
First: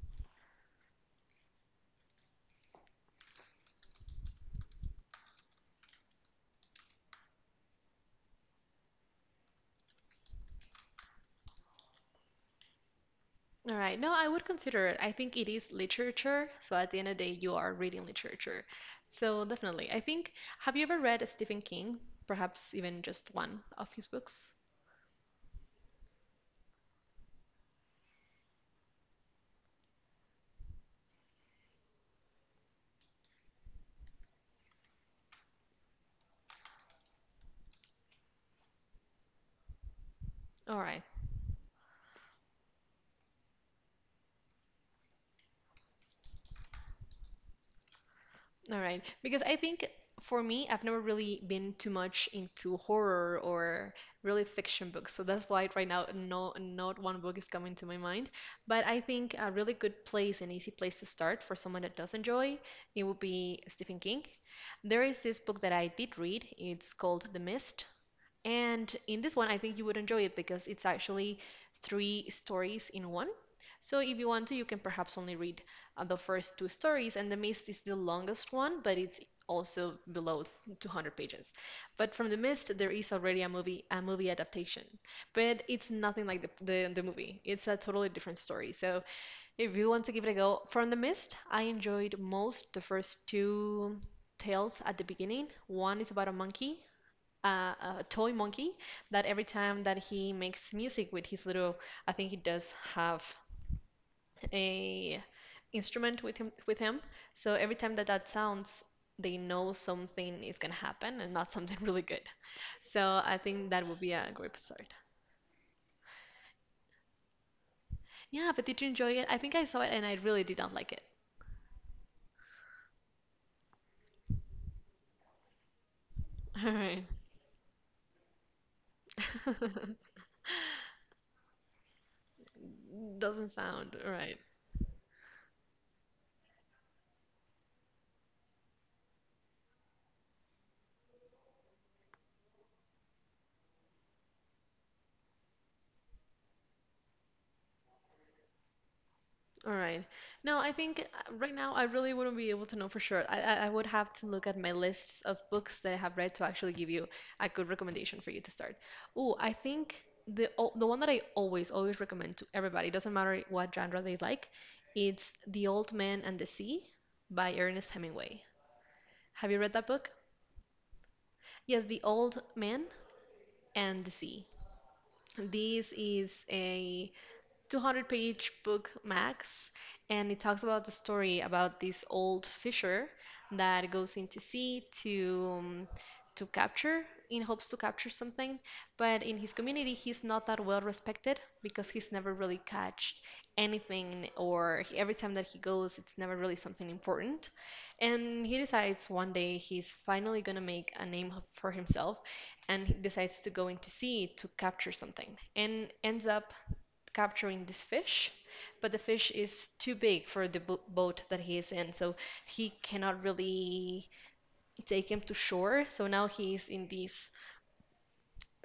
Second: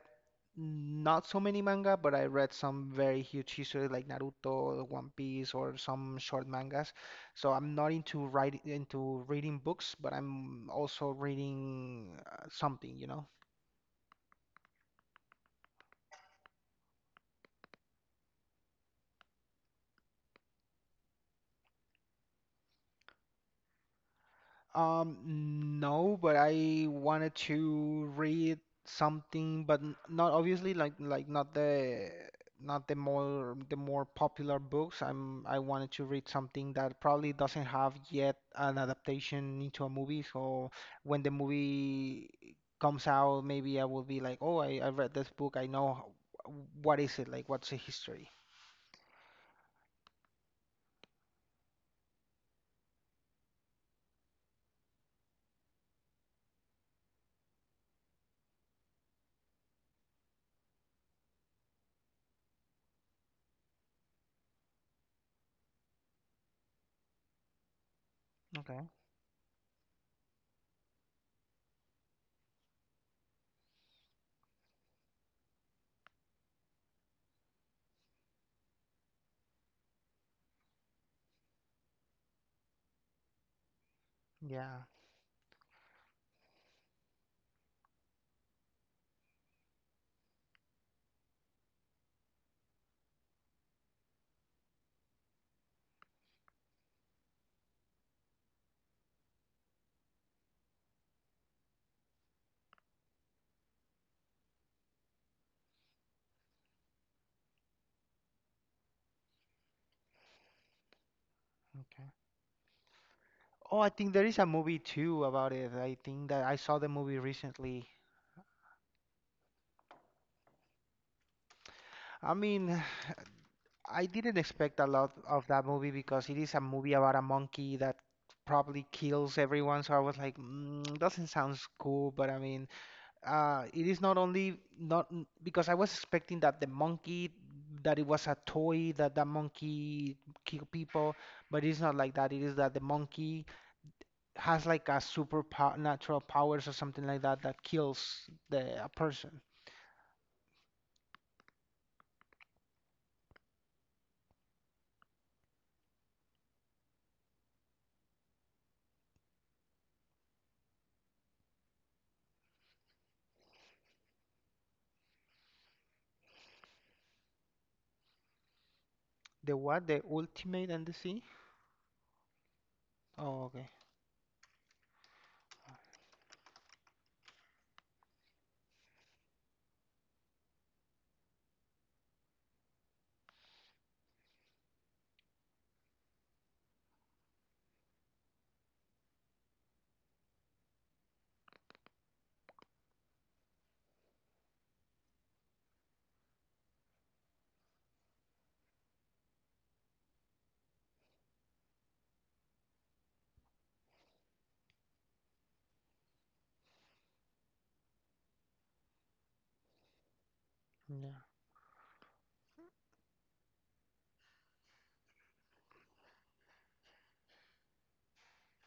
S1: not so many manga, but I read some very huge history, like Naruto, One Piece, or some short mangas. So I'm not into writing into reading books, but I'm also reading something, you know.
S2: All right. No, I would consider it. I think it is literature. So at the end of the day, you are reading literature. So definitely. I think, have you ever read Stephen King? Perhaps even just one of his books?
S1: Um, no, but I wanted to read something, but not obviously like not the not the more popular books. I'm I wanted to read something that probably doesn't have yet an adaptation into a movie. So
S2: All right.
S1: when the movie comes out, maybe I will be like, oh, I read this book. I know h- what is it like. What's the history?
S2: All right. Because I think for me, I've never really been too much into horror or really fiction books. So that's why right now, no, not one book is coming to my mind. But I think a really good place, an easy place to start for someone that does enjoy, it would be Stephen King. There is this book that I did read. It's called The Mist.
S1: Okay.
S2: And in this one, I think you would enjoy it because it's actually three stories in one. So if you want to, you can perhaps only read the first two stories, and The Mist is the longest one, but it's also below 200 pages. But from The Mist, there is already a movie
S1: Yeah.
S2: adaptation, but it's nothing like the movie. It's a totally different story. So if you want to give it a go, from The Mist, I enjoyed most the first two tales at the beginning. One is about a monkey a, a toy monkey that every time that he makes music with his little, I think he does have a instrument with him. So every time that that sounds, they know something is gonna happen and not something really
S1: Okay.
S2: good. So I think
S1: Oh,
S2: that
S1: I
S2: would
S1: think
S2: be
S1: there
S2: a
S1: is a
S2: great
S1: movie
S2: episode.
S1: too about it. I think that I saw the movie recently.
S2: Yeah, but did you enjoy it? I think I saw it and I really did not like it.
S1: I mean, I didn't expect a lot of that movie because it is a
S2: All
S1: movie
S2: right.
S1: about a monkey that probably kills everyone. So I was like, mm, doesn't sound cool. But I mean,
S2: Doesn't
S1: it
S2: sound
S1: is not
S2: right.
S1: only not n- because I was expecting that the monkey that it was a toy that that monkey kill people, but it's not like that. It is that the monkey has like a super po natural powers or something like that that kills the a person.
S2: All right. No, I think right now I really wouldn't be able to know for sure. I would have to look at my lists of books that I have read to actually give you a good recommendation for you to start. Oh, I think the one that I always always recommend to everybody, doesn't matter what genre they like, it's The Old Man and the Sea by Ernest Hemingway. Have
S1: The
S2: you read
S1: what?
S2: that
S1: The
S2: book?
S1: ultimate and the sea?
S2: Yes, The Old Man
S1: Oh, okay.
S2: and the Sea. This is a 200-page book max, and it talks about the story about this old fisher that goes into sea to capture, in hopes to capture something, but in his community he's not that well respected because he's never really catched anything, or every time that he goes it's never really something important. And he decides one day he's finally going to make a name for himself, and he decides to go into sea to capture something and ends up capturing this fish, but the fish is too big for the bo
S1: Yeah.
S2: boat that he is in, so he cannot really take him to shore. So now he's in this,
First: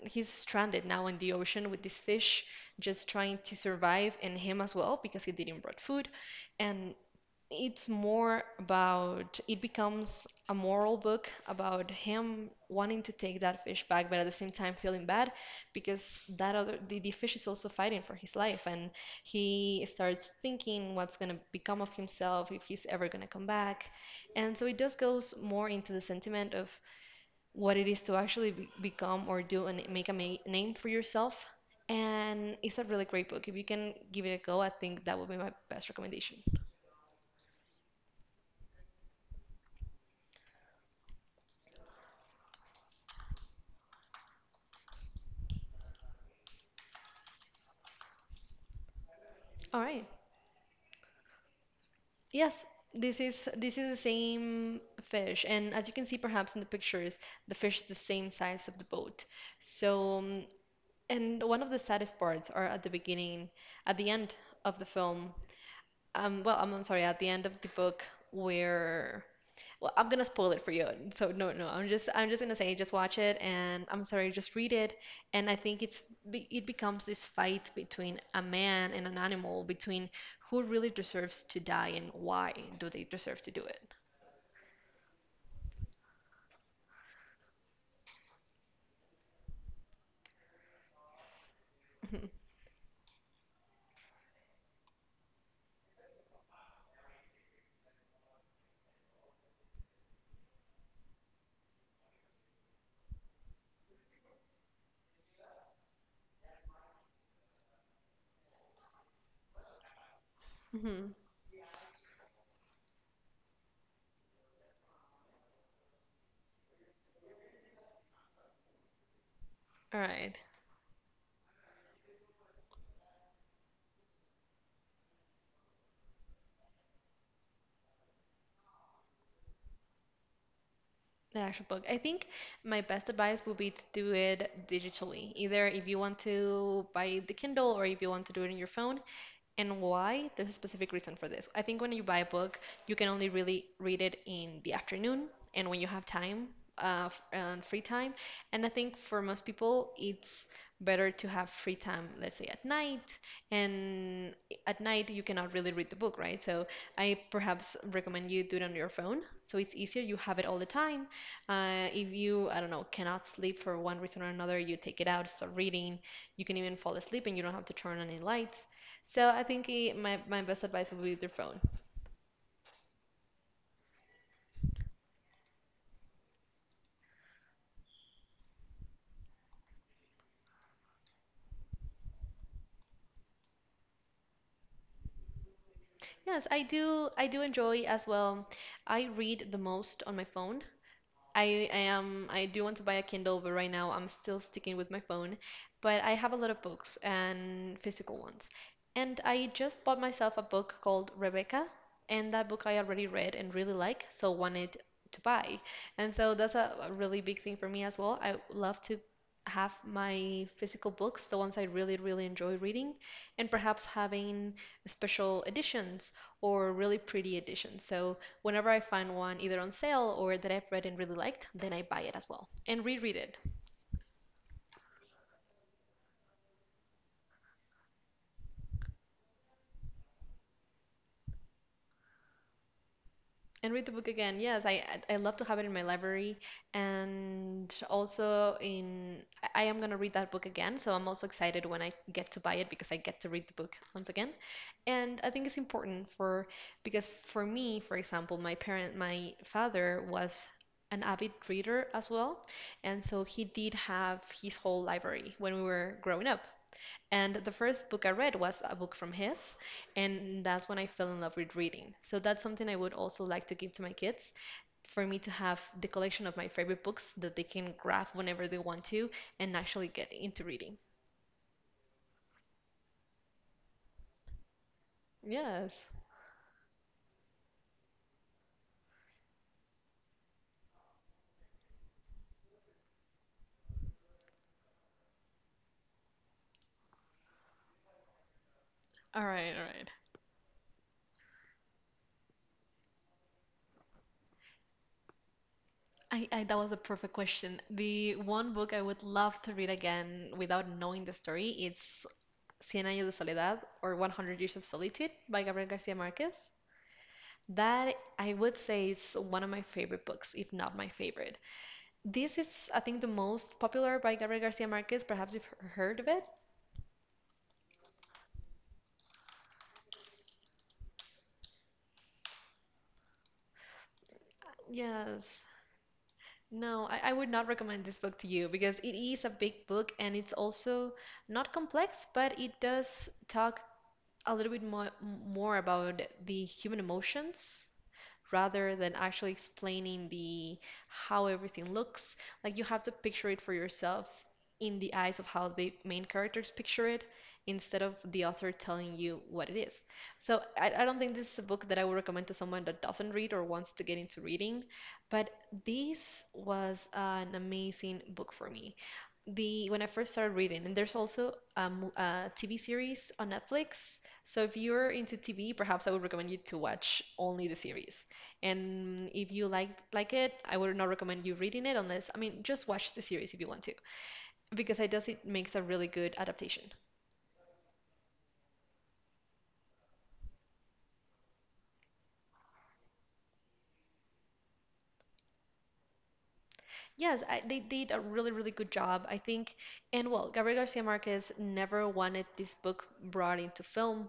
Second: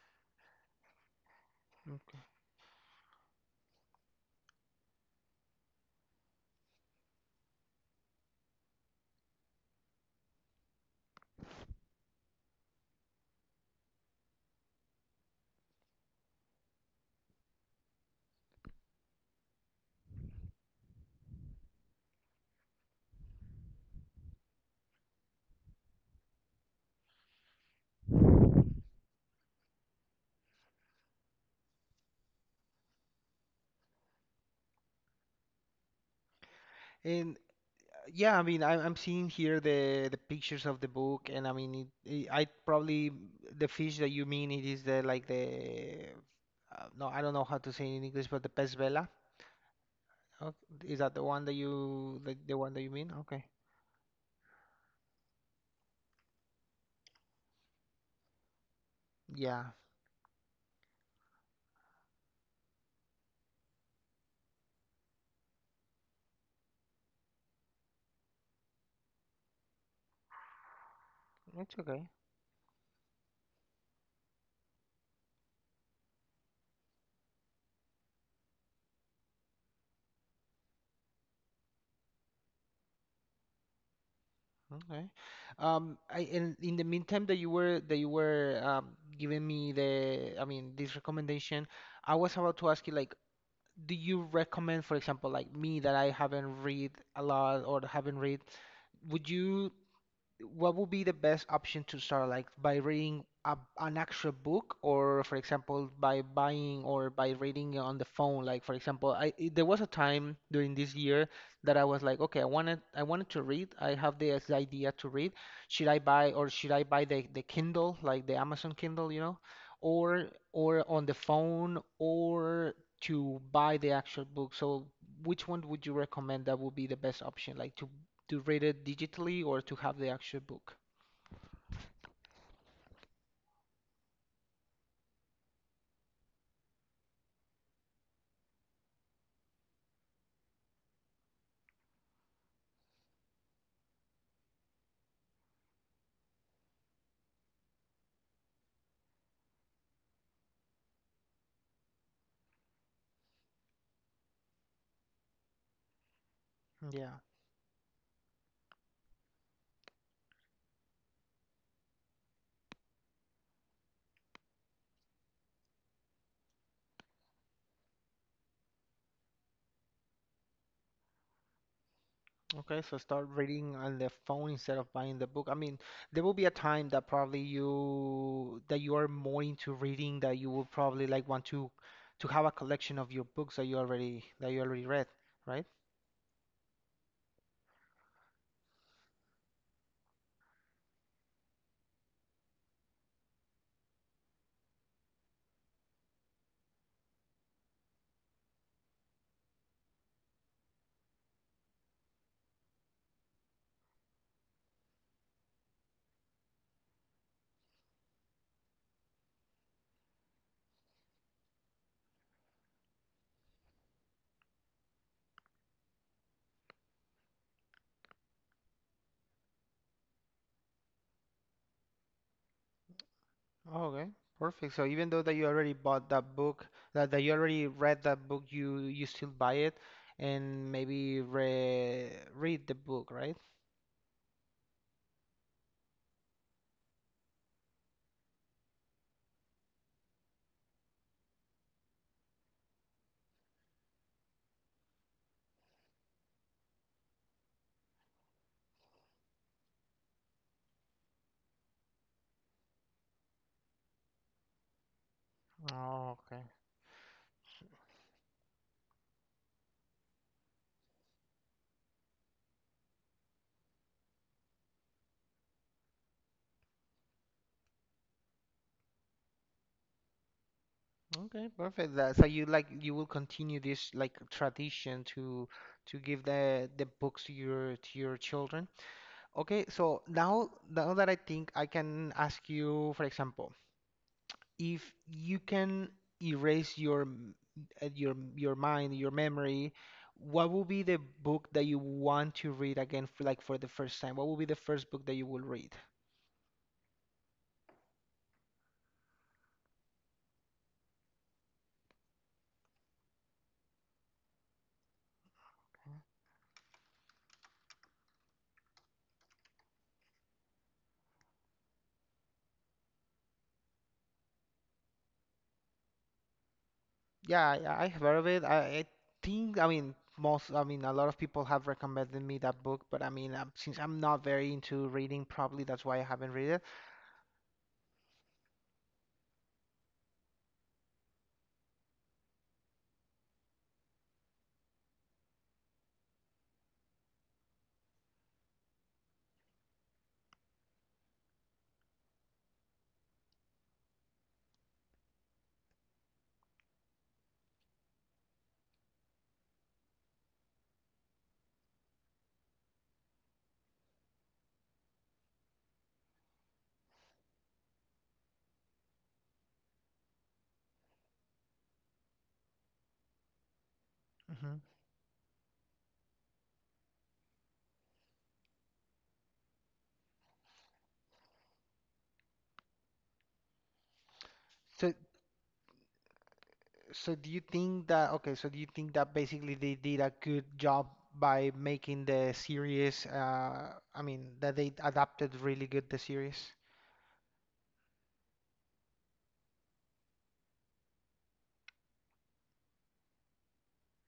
S2: he's stranded now in the ocean with this
S1: Mm.
S2: fish, just trying to survive, and him as well because he didn't brought food. And it's more about, it becomes a moral book about him wanting to take that fish back but at the same time feeling bad because that the fish is also fighting for his life, and he starts thinking what's going to become of himself, if he's ever going to come back. And so it just goes more into the sentiment of what it is to actually become or do and make a name for yourself, and it's a really great book. If you can give it a go, I think that would be my best recommendation.
S1: And yeah, I mean, I, I'm seeing here the pictures of the book, and I mean, I probably the fish that you mean it is the like the no, I don't know how to say it in English, but the pez vela.
S2: All right.
S1: Oh, is that the one that the
S2: Yes,
S1: one that you mean? Okay.
S2: this is the same fish, and as you can see perhaps in the pictures, the fish is the same size of the boat.
S1: Yeah,
S2: So, and one of the saddest parts are at the beginning, at the end of the film, well, I'm sorry, at the end of the book, where, well, I'm gonna spoil it for you. So no, no,
S1: it's okay.
S2: I'm just gonna say just watch it, and I'm sorry, just read it. And I think it's it becomes this fight between a man and an animal, between who really deserves to die and why do they deserve to do it.
S1: Okay. I in the meantime that you were giving me the, I mean, this recommendation, I was about to ask you, like, do you recommend, for example, like me that I haven't read a lot or haven't read, would you what would be the best option to start, like by reading a, an actual book or for example by buying or by reading on the phone, like for example I there was a time during this
S2: Mm-hmm.
S1: year that I was like, okay, I wanted to read, I have this idea to read, should I buy or should I buy the Kindle, like the Amazon Kindle, you know,
S2: All
S1: or
S2: right.
S1: or on the phone or to buy the actual book, so which one would you recommend that would be the best option, like to read it digitally or to have the actual book.
S2: The actual book. I think my best advice would be to do it digitally. Either if you want to buy the Kindle or if you want to do it on your phone. And why? There's a specific reason for this. I think when you buy a book, you can only really read it in the afternoon and when you have time, uh, and free time. And I think for most people, it's better to have free time, let's say at night. And at night, you cannot really read the book, right? So I
S1: Yeah.
S2: perhaps recommend you do it on your phone. So it's easier. You have it all the time. If you, I don't know, cannot sleep for one reason or another, you take it out, start reading. You can even fall asleep and you don't have to turn on any lights. So I think my best advice would be their phone.
S1: Okay, so start reading on the phone instead of buying the book. I mean, there will be a time that probably you are more into reading that you will probably like want to have a collection of your books that you already read, right?
S2: Yes, I do enjoy as well. I read the most on my phone. I do want to buy a Kindle, but right now I'm still sticking with my phone. But I have a lot of books and physical ones. And I just bought myself a book called Rebecca, and that book I already read and really like, so wanted to buy. And so that's a really big thing for me as well. I love to have my physical books, the ones I really, really enjoy reading, and perhaps having special editions or really pretty editions. So whenever I find one either on sale or that I've read and really liked, then I buy it as well and reread it
S1: Okay, perfect. So even though that you already bought that book, that you already read that book, you still buy it and maybe re read the book, right?
S2: and read the book again. Yes, I love to have it in my library, and also in, I am gonna read that book again, so I'm also excited when I get to buy it because I get to read the book once again. And I think it's important for, because for me, for example, my father was an avid reader as well. And so he did have his whole library when we were
S1: Oh,
S2: growing up.
S1: okay.
S2: And the first book I read was a book from his, and that's when I fell in love with reading. So that's something I would also like to give to my kids, for me to have the collection of my favorite books that they can grab whenever they want to and actually get into reading.
S1: Okay, perfect. That, so you like you will continue this like tradition to
S2: Yes.
S1: give the books to your children. Okay, so now now that I think I can ask you, for example, if you can erase your mind, your
S2: All right, all
S1: memory,
S2: right.
S1: what will be the book that you want to read again for like for the first time? What will be the first book that you will read?
S2: I that was a perfect question. The one book I would love to read again without knowing the story, it's Cien años de soledad, or One Hundred years of solitude by Gabriel Garcia Marquez. That I would say is one of my favorite books, if not my favorite. This is, I think, the most popular by Gabriel Garcia Marquez. Perhaps you've heard of it.
S1: Yeah, yeah, I have heard of it. I think, I mean, most, I mean, a lot of people have recommended me that book, but I mean, since I'm not very into reading,
S2: Yes.
S1: probably that's why I haven't read it.
S2: No, I would not recommend this book to you because it is a big book, and it's also not complex, but it does talk a little bit more, more about the human emotions rather than actually explaining the how everything looks. Like you have to picture it for yourself in the eyes of how the main characters picture it instead of the author telling you what it is. So I don't think this is a book that I would recommend to someone that doesn't read or wants to get into reading, but this was an amazing book for me the when I first started reading, and there's also a a TV series on Netflix. So if
S1: Hmm.
S2: you're into TV, perhaps I would recommend you to watch only the series. And if you like it, I would not recommend you reading it unless, I mean, just watch the series if you want to, because it
S1: So,
S2: does, it makes a really good adaptation.
S1: do you think that, okay, so do you think that basically they did a good job by making the series, I mean, that they adapted really good the series?
S2: Yes, they did a really really good job, I think. And well, Gabriel Garcia Marquez never wanted this book brought into film,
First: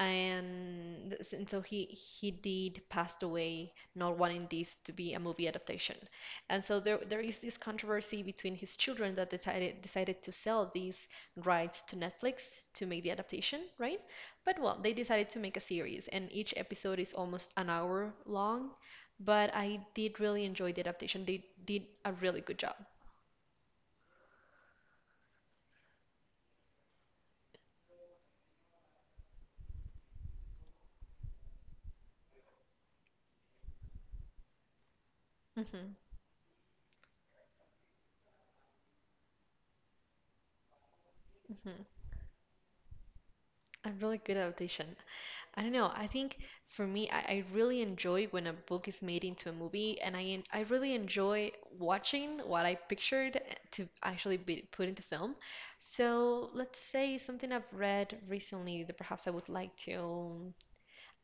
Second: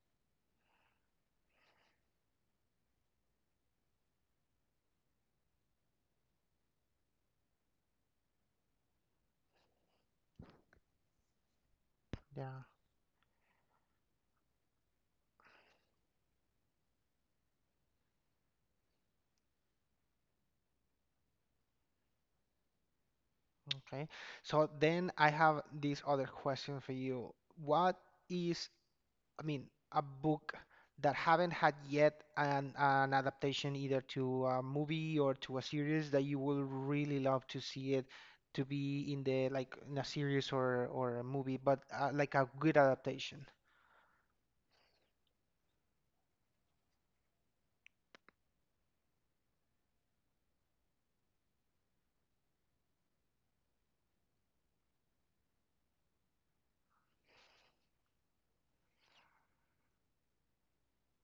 S2: and and so he did passed away not wanting this to be a movie adaptation. And so there is this controversy between his children that decided to sell these rights to Netflix
S1: Yeah,
S2: to make the adaptation, right? But well, they decided to make a series and each episode is almost an hour long, but I did really enjoy the adaptation. They did a really good job.
S1: okay. So then I have this other question for you. What is, I mean, a book that haven't had yet an adaptation either to a movie or to a
S2: Hmm.
S1: series that you will really love to see it to be in the like in a series or a movie, but
S2: Hmm.
S1: like a good adaptation.
S2: A really good adaptation. I don't know. I think for me, I really enjoy when a book is made into a movie, and I I really enjoy watching what I pictured to actually be put into film. So let's say something I've read recently that perhaps I would like to.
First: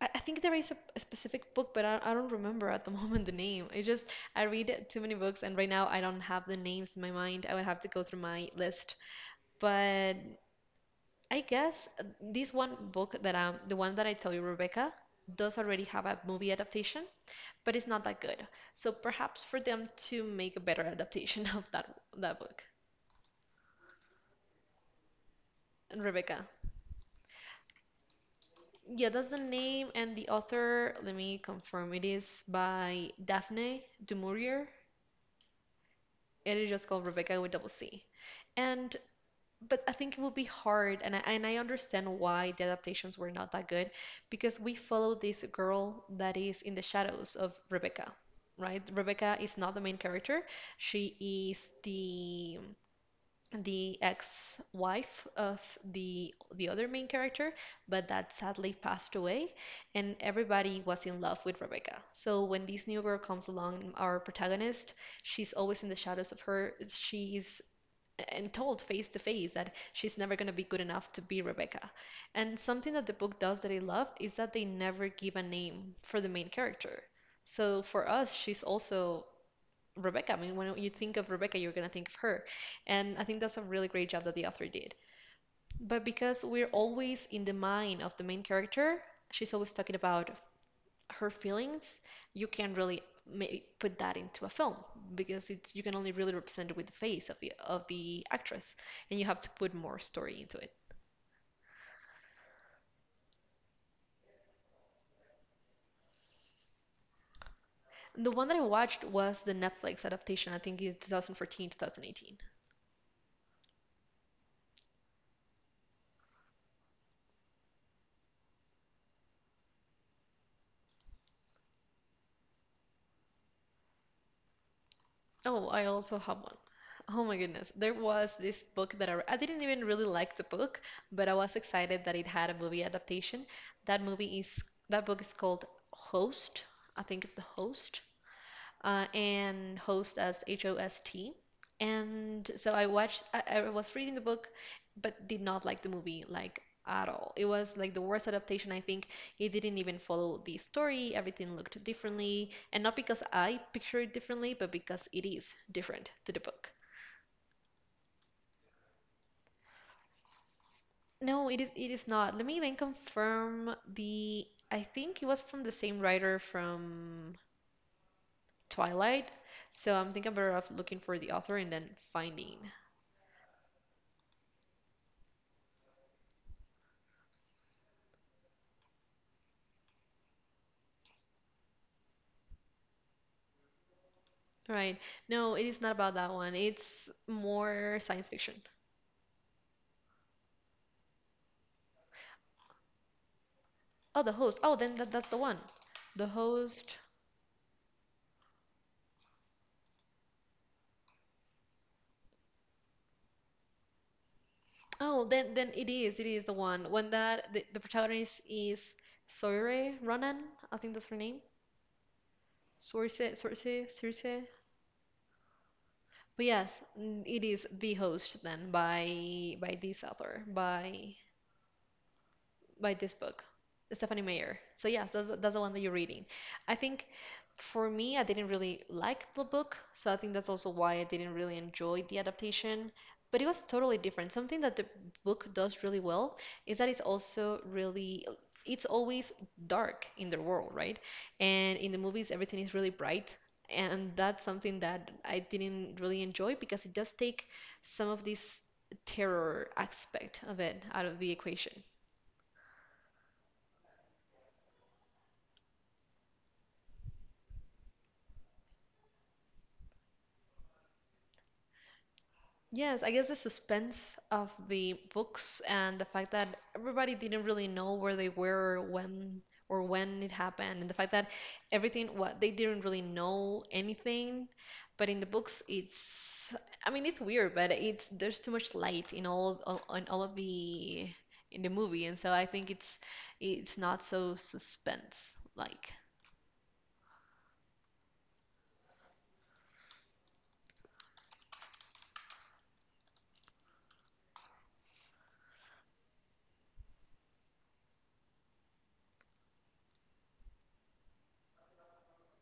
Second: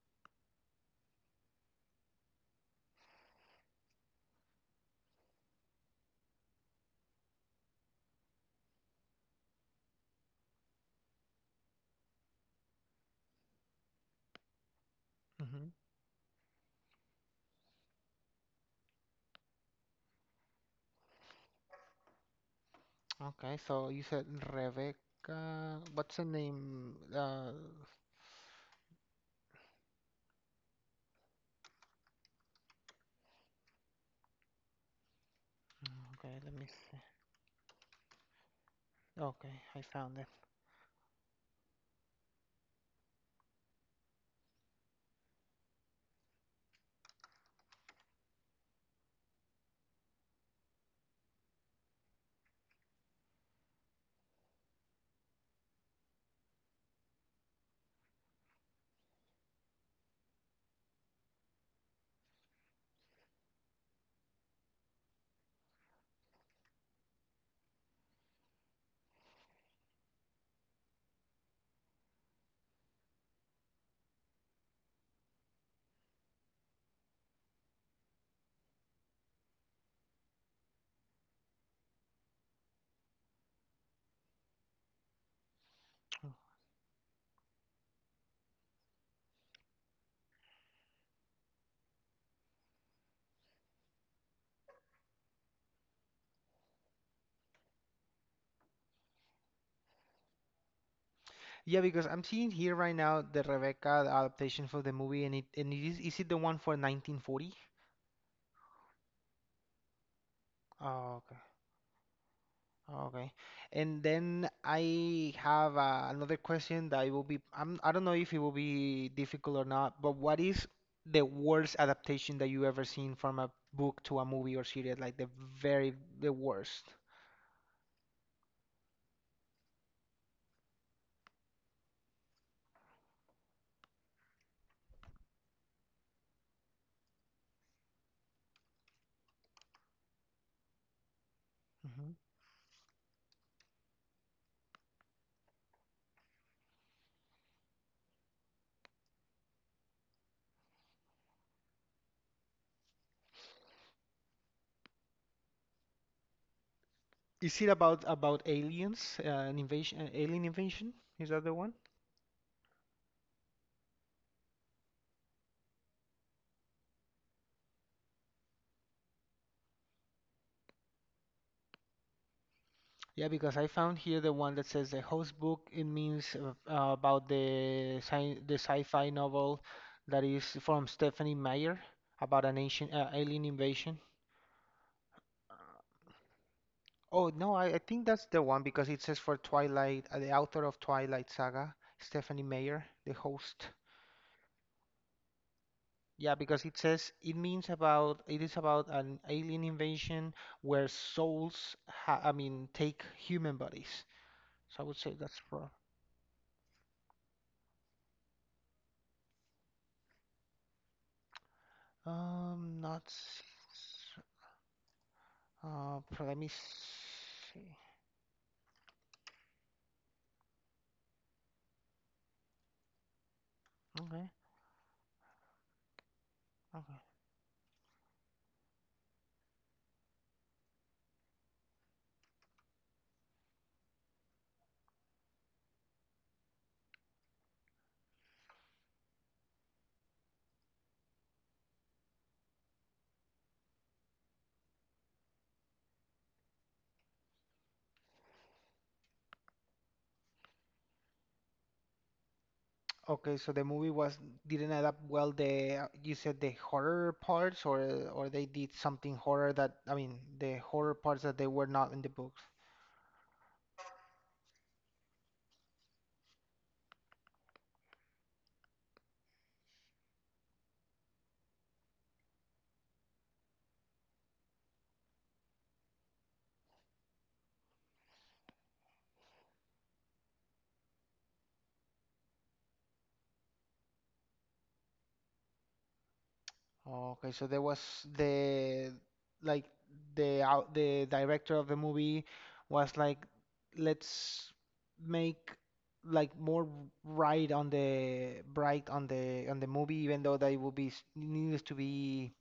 S2: I think there is a specific book, but I don't remember at the moment the name. It's just I read too many books, and right now I don't have the names in my mind. I would have to go through my list. But I guess this one book that the one that I tell you, Rebecca, does
S1: Hmm.
S2: already have a movie adaptation, but it's not that good. So perhaps for them to make a better adaptation of that book.
S1: Okay, so you said Rebecca.
S2: And
S1: What's the
S2: Rebecca.
S1: name?
S2: Yeah, that's the name and the author. Let me confirm. It is by Daphne du Maurier.
S1: Okay, let
S2: It
S1: me
S2: is just
S1: see.
S2: called Rebecca with double C. And,
S1: Okay, I
S2: but I
S1: found
S2: think it
S1: it.
S2: would be hard, and and I understand why the adaptations were not that good, because we follow this girl that is in the shadows of Rebecca, right? Rebecca is not the main character. She is the ex-wife of the other main character, but that sadly passed away, and everybody was in love with Rebecca. So when this new girl comes along, our protagonist, she's always in the shadows of her. She's and told face to face that she's never going to be good enough to be Rebecca. And something that the book does that I love is that they never give a name for the main character. So for us, she's also Rebecca. I mean, when you think of Rebecca, you're going to think of her. And I think that's a really great job that the author did. But because we're always in the mind of the main character, she's always talking about her feelings, you can not really ma- put that into a film because it's you can only really represent it with the face of the actress, and you have to put more story into it.
S1: Yeah, because I'm seeing here right now the Rebecca adaptation for the movie, and it is it the one for 1940?
S2: The one that I watched was the Netflix adaptation. I think it's
S1: Oh, okay.
S2: 2014, 2018.
S1: Okay. And then I have another question that it will be, I'm, I don't know if it will be difficult or not, but what is the worst adaptation that you ever seen from a book to a movie or series, like
S2: Oh, I
S1: very,
S2: also
S1: the
S2: have one.
S1: worst?
S2: Oh my goodness. There was this book that I didn't even really like the book, but I was excited that it had a movie adaptation. That movie is that book is called Host. I think it's The Host. And host as Host.
S1: Hmm.
S2: And so I was reading the book, but did not like the movie like at all. It was like the worst adaptation, I think. It didn't even follow the story. Everything looked differently, and not because I picture it differently, but because it is different to the book.
S1: Is it about aliens, an invasion, an alien invasion? Is that
S2: No,
S1: the
S2: it is
S1: one?
S2: it is not. Let me then confirm the. I think it was from the same writer from Twilight. So I'm thinking better off looking for the author and then finding.
S1: Yeah, because I found here the one that says the host book. It means about the sci the sci-fi novel that is from Stephanie Meyer about an ancient alien invasion.
S2: Right. No, it is not about that one. It's
S1: Oh no, I
S2: more
S1: think that's
S2: science
S1: the
S2: fiction.
S1: one because it says for Twilight, the author of Twilight Saga, Stephanie Meyer, the host.
S2: Oh, the host. Oh, then that's the one. The
S1: Yeah, because it
S2: host.
S1: says it means about it is about an alien invasion where souls ha I mean take human bodies. So I would say
S2: Oh,
S1: that's
S2: then
S1: wrong.
S2: then it is. It is the one. When that the protagonist is Soire Ronan. I think that's her name.
S1: Not.
S2: Source,
S1: S-
S2: Source, Circe.
S1: Pro- Let
S2: But
S1: me
S2: yes, it is
S1: see.
S2: the host then by this author by this book, Stephanie
S1: Okay,
S2: Meyer. So yes, that's the one that you're reading. I
S1: okay.
S2: think for me, I didn't really like the book, so I think that's also why I didn't really enjoy the adaptation. But it was totally different. Something that the book does really well is that it's also really it's always dark in the world, right? And in the movies, everything is really bright. And that's something that I didn't really enjoy because it does take some of this terror aspect of it out of the equation.
S1: Okay, so the movie was didn't adapt well the you said the horror parts, or they did something horror that, I mean the horror parts that they were not in the books.
S2: Yes, I guess the suspense of the books and the fact that everybody didn't really know where they were when or when it happened, and the fact that everything what they didn't really know anything, but in the books it's I mean it's weird, but it's there's too much light in all in all of the in the movie, and so I think it's not so suspense like.
S1: Okay, so there was the like the director of the movie was like, let's make like more bright, on the movie, even though that it would be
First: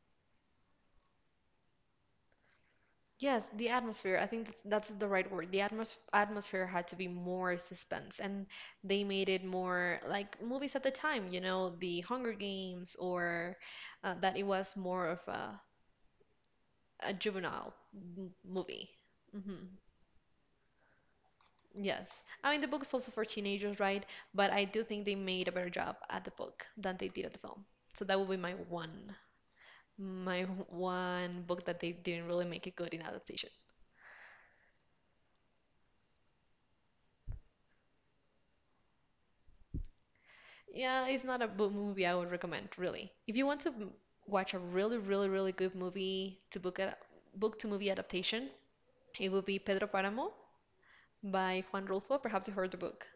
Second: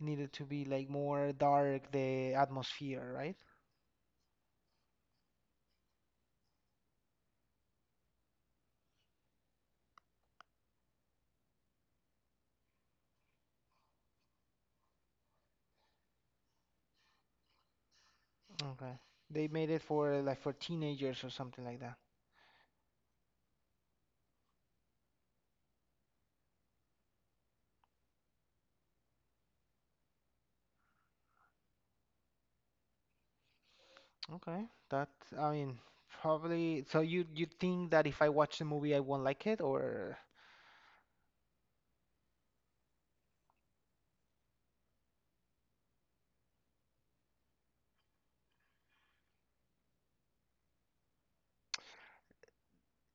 S1: needed to be like more dark, the atmosphere, right?
S2: Yes, the atmosphere. I think that's the right word. The atmosphere had to be more suspense, and they made it more like movies at the time, the Hunger Games, or that it was more of a juvenile m movie.
S1: Okay. They made
S2: Hmm.
S1: it for like for teenagers or something like that.
S2: Yes. I mean, the book is also for teenagers, right? But I do think they made a better job at the book than they did at the film. So that would be my one, book that they didn't really make it good in adaptation.
S1: Okay, that, I mean, probably. So you think that if I watch the movie I won't like it, or?
S2: Yeah, it's not a book movie I would recommend, really. If you want to watch a really, really, really good movie to book a book to movie adaptation, it would be Pedro Páramo by Juan Rulfo. Perhaps you heard the book.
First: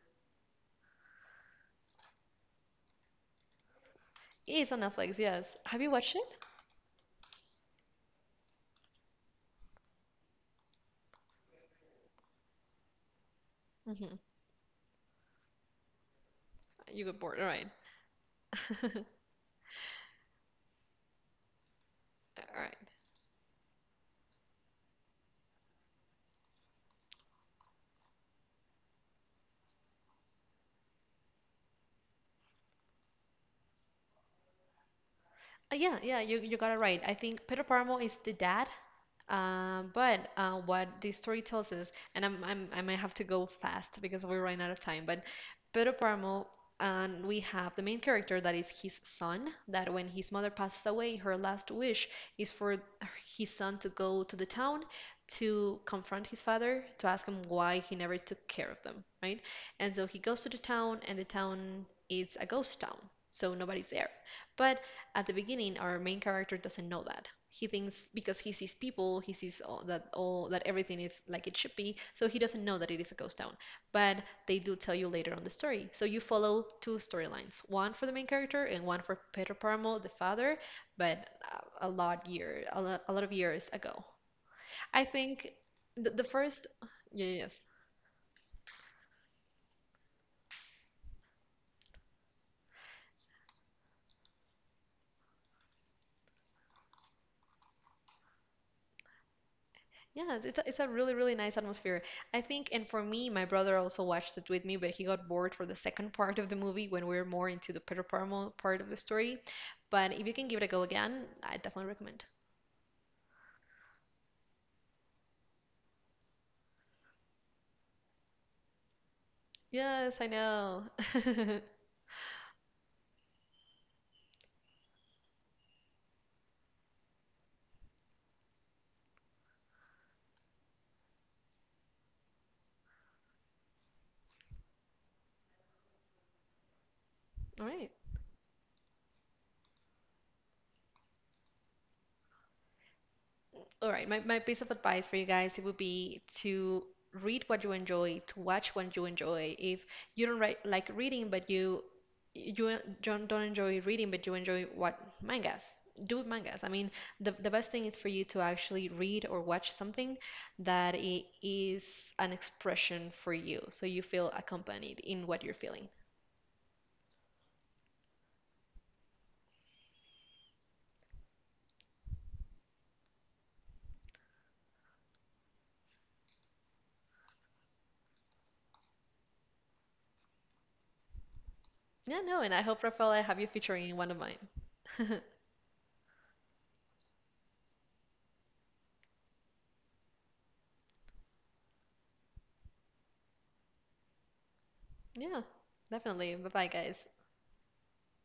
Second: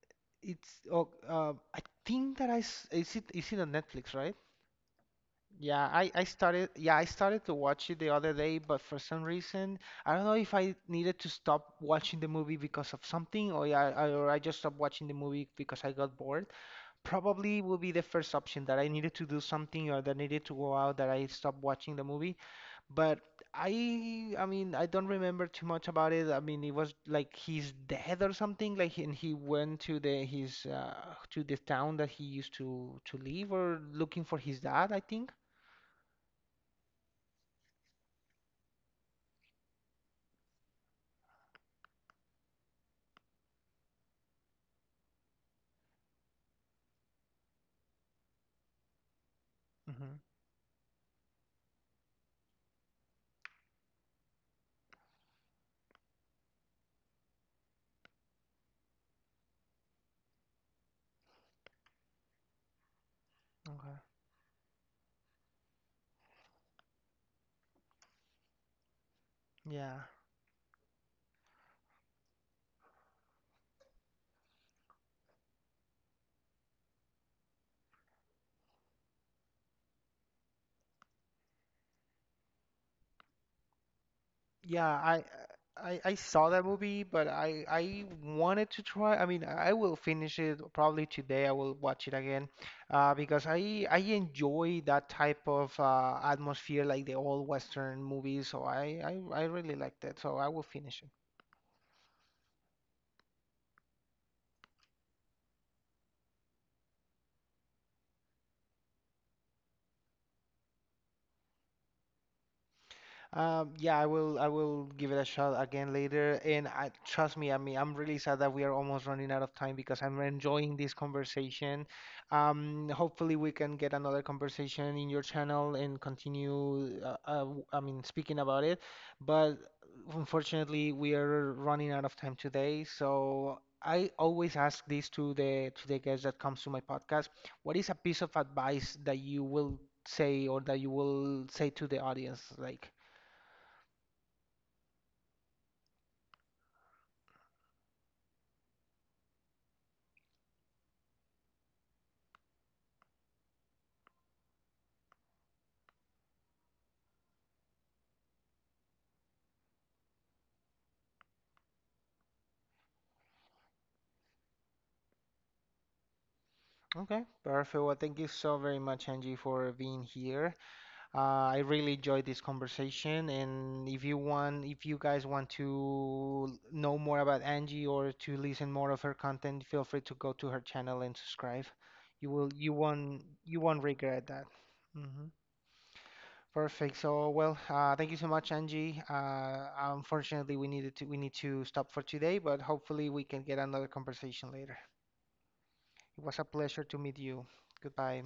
S1: It's oh, I think that is it, is it on Netflix, right?
S2: It's on Netflix, yes. Have
S1: Yeah,
S2: you watched it?
S1: I started yeah I started to watch it the other day, but for some reason I don't know if I needed to stop watching the movie because of something, or yeah,
S2: Hmm.
S1: or I just stopped watching the movie because I got bored.
S2: You got bored, all
S1: Probably
S2: right.
S1: will be the first option, that I needed to do something or that I needed to go out, that I stopped watching the movie.
S2: All right.
S1: But I mean, I don't remember too much about it. I mean, it was like he's dead or something. Like, and he went to the his to the town that he used to live, or looking for his dad, I think.
S2: Yeah, yeah, you got it right. I think Pedro Páramo is the dad. But what the story tells us, and I'm, I might have to go fast because we are running out of time, but Pedro Paramo, and we have the main character that is his son, that when
S1: Hmm.
S2: his mother passes away, her last wish is for his son to go to the town to confront his father, to ask him why he never took care of them, right? And so he goes to the town, and the town is a ghost town, so nobody's
S1: Okay.
S2: there. But at the beginning, our main character doesn't know that he thinks because he sees people, he sees all
S1: Yeah.
S2: that all that everything is like it should be, so he doesn't know that it is a ghost town. But they do tell you later on the story. So you follow two storylines, one for the main character and one for Pedro Paramo, the father, but a lot of years ago.
S1: Yeah,
S2: I
S1: I
S2: think
S1: I
S2: the,
S1: I
S2: the
S1: saw that
S2: first.
S1: movie,
S2: Yeah,
S1: but
S2: yeah, yes.
S1: I wanted to try. I mean, I will finish it probably today. I will watch it again, because I enjoy that type of atmosphere, like the old Western movies. So I really liked it. So
S2: Yeah,
S1: I
S2: it's
S1: will
S2: a, it's a
S1: finish it.
S2: really, really nice atmosphere. I think, and for me, my brother also watched it with me, but he got bored for the second part of the movie when we were more into the Peter Parmo part of the story. But if you can give it a go again, I definitely recommend.
S1: Yeah, I will. I will give it a shot again later. And trust me, I mean, I'm really sad that we are almost running out of time because
S2: Yes,
S1: I'm
S2: I
S1: enjoying
S2: know.
S1: this conversation. Hopefully, we can get another conversation in your channel and continue. I mean, speaking about it. But unfortunately, we are running out of time today. So I always ask this to the guests that comes to my podcast.
S2: All
S1: What is
S2: right.
S1: a piece of advice that you will say, or that you will say to the audience, like?
S2: All right, my piece of advice for you guys, it would be to read what you enjoy, to watch what you enjoy. If you don't write, like reading, but you don't enjoy reading, but you enjoy what mangas, do mangas. I mean, the best thing is for you to actually read or watch something that it is an expression for you, so you feel accompanied in what you're feeling.
S1: Okay, perfect. Well, thank you so very much, Angie, for being here. I really enjoyed this conversation, and if you want, if you guys want to know more about Angie or to listen more of her content, feel free to go to her channel and subscribe.
S2: Yeah, no, and I hope, Rafael, I have you
S1: You won't
S2: featuring in one of
S1: regret
S2: mine.
S1: that. Hmm. Perfect. So, well, thank you so much, Angie. Unfortunately, we need to stop for today, but hopefully we can get another conversation later.
S2: Yeah,
S1: It
S2: definitely.
S1: was a
S2: Bye bye,
S1: pleasure to
S2: guys.
S1: meet you. Goodbye.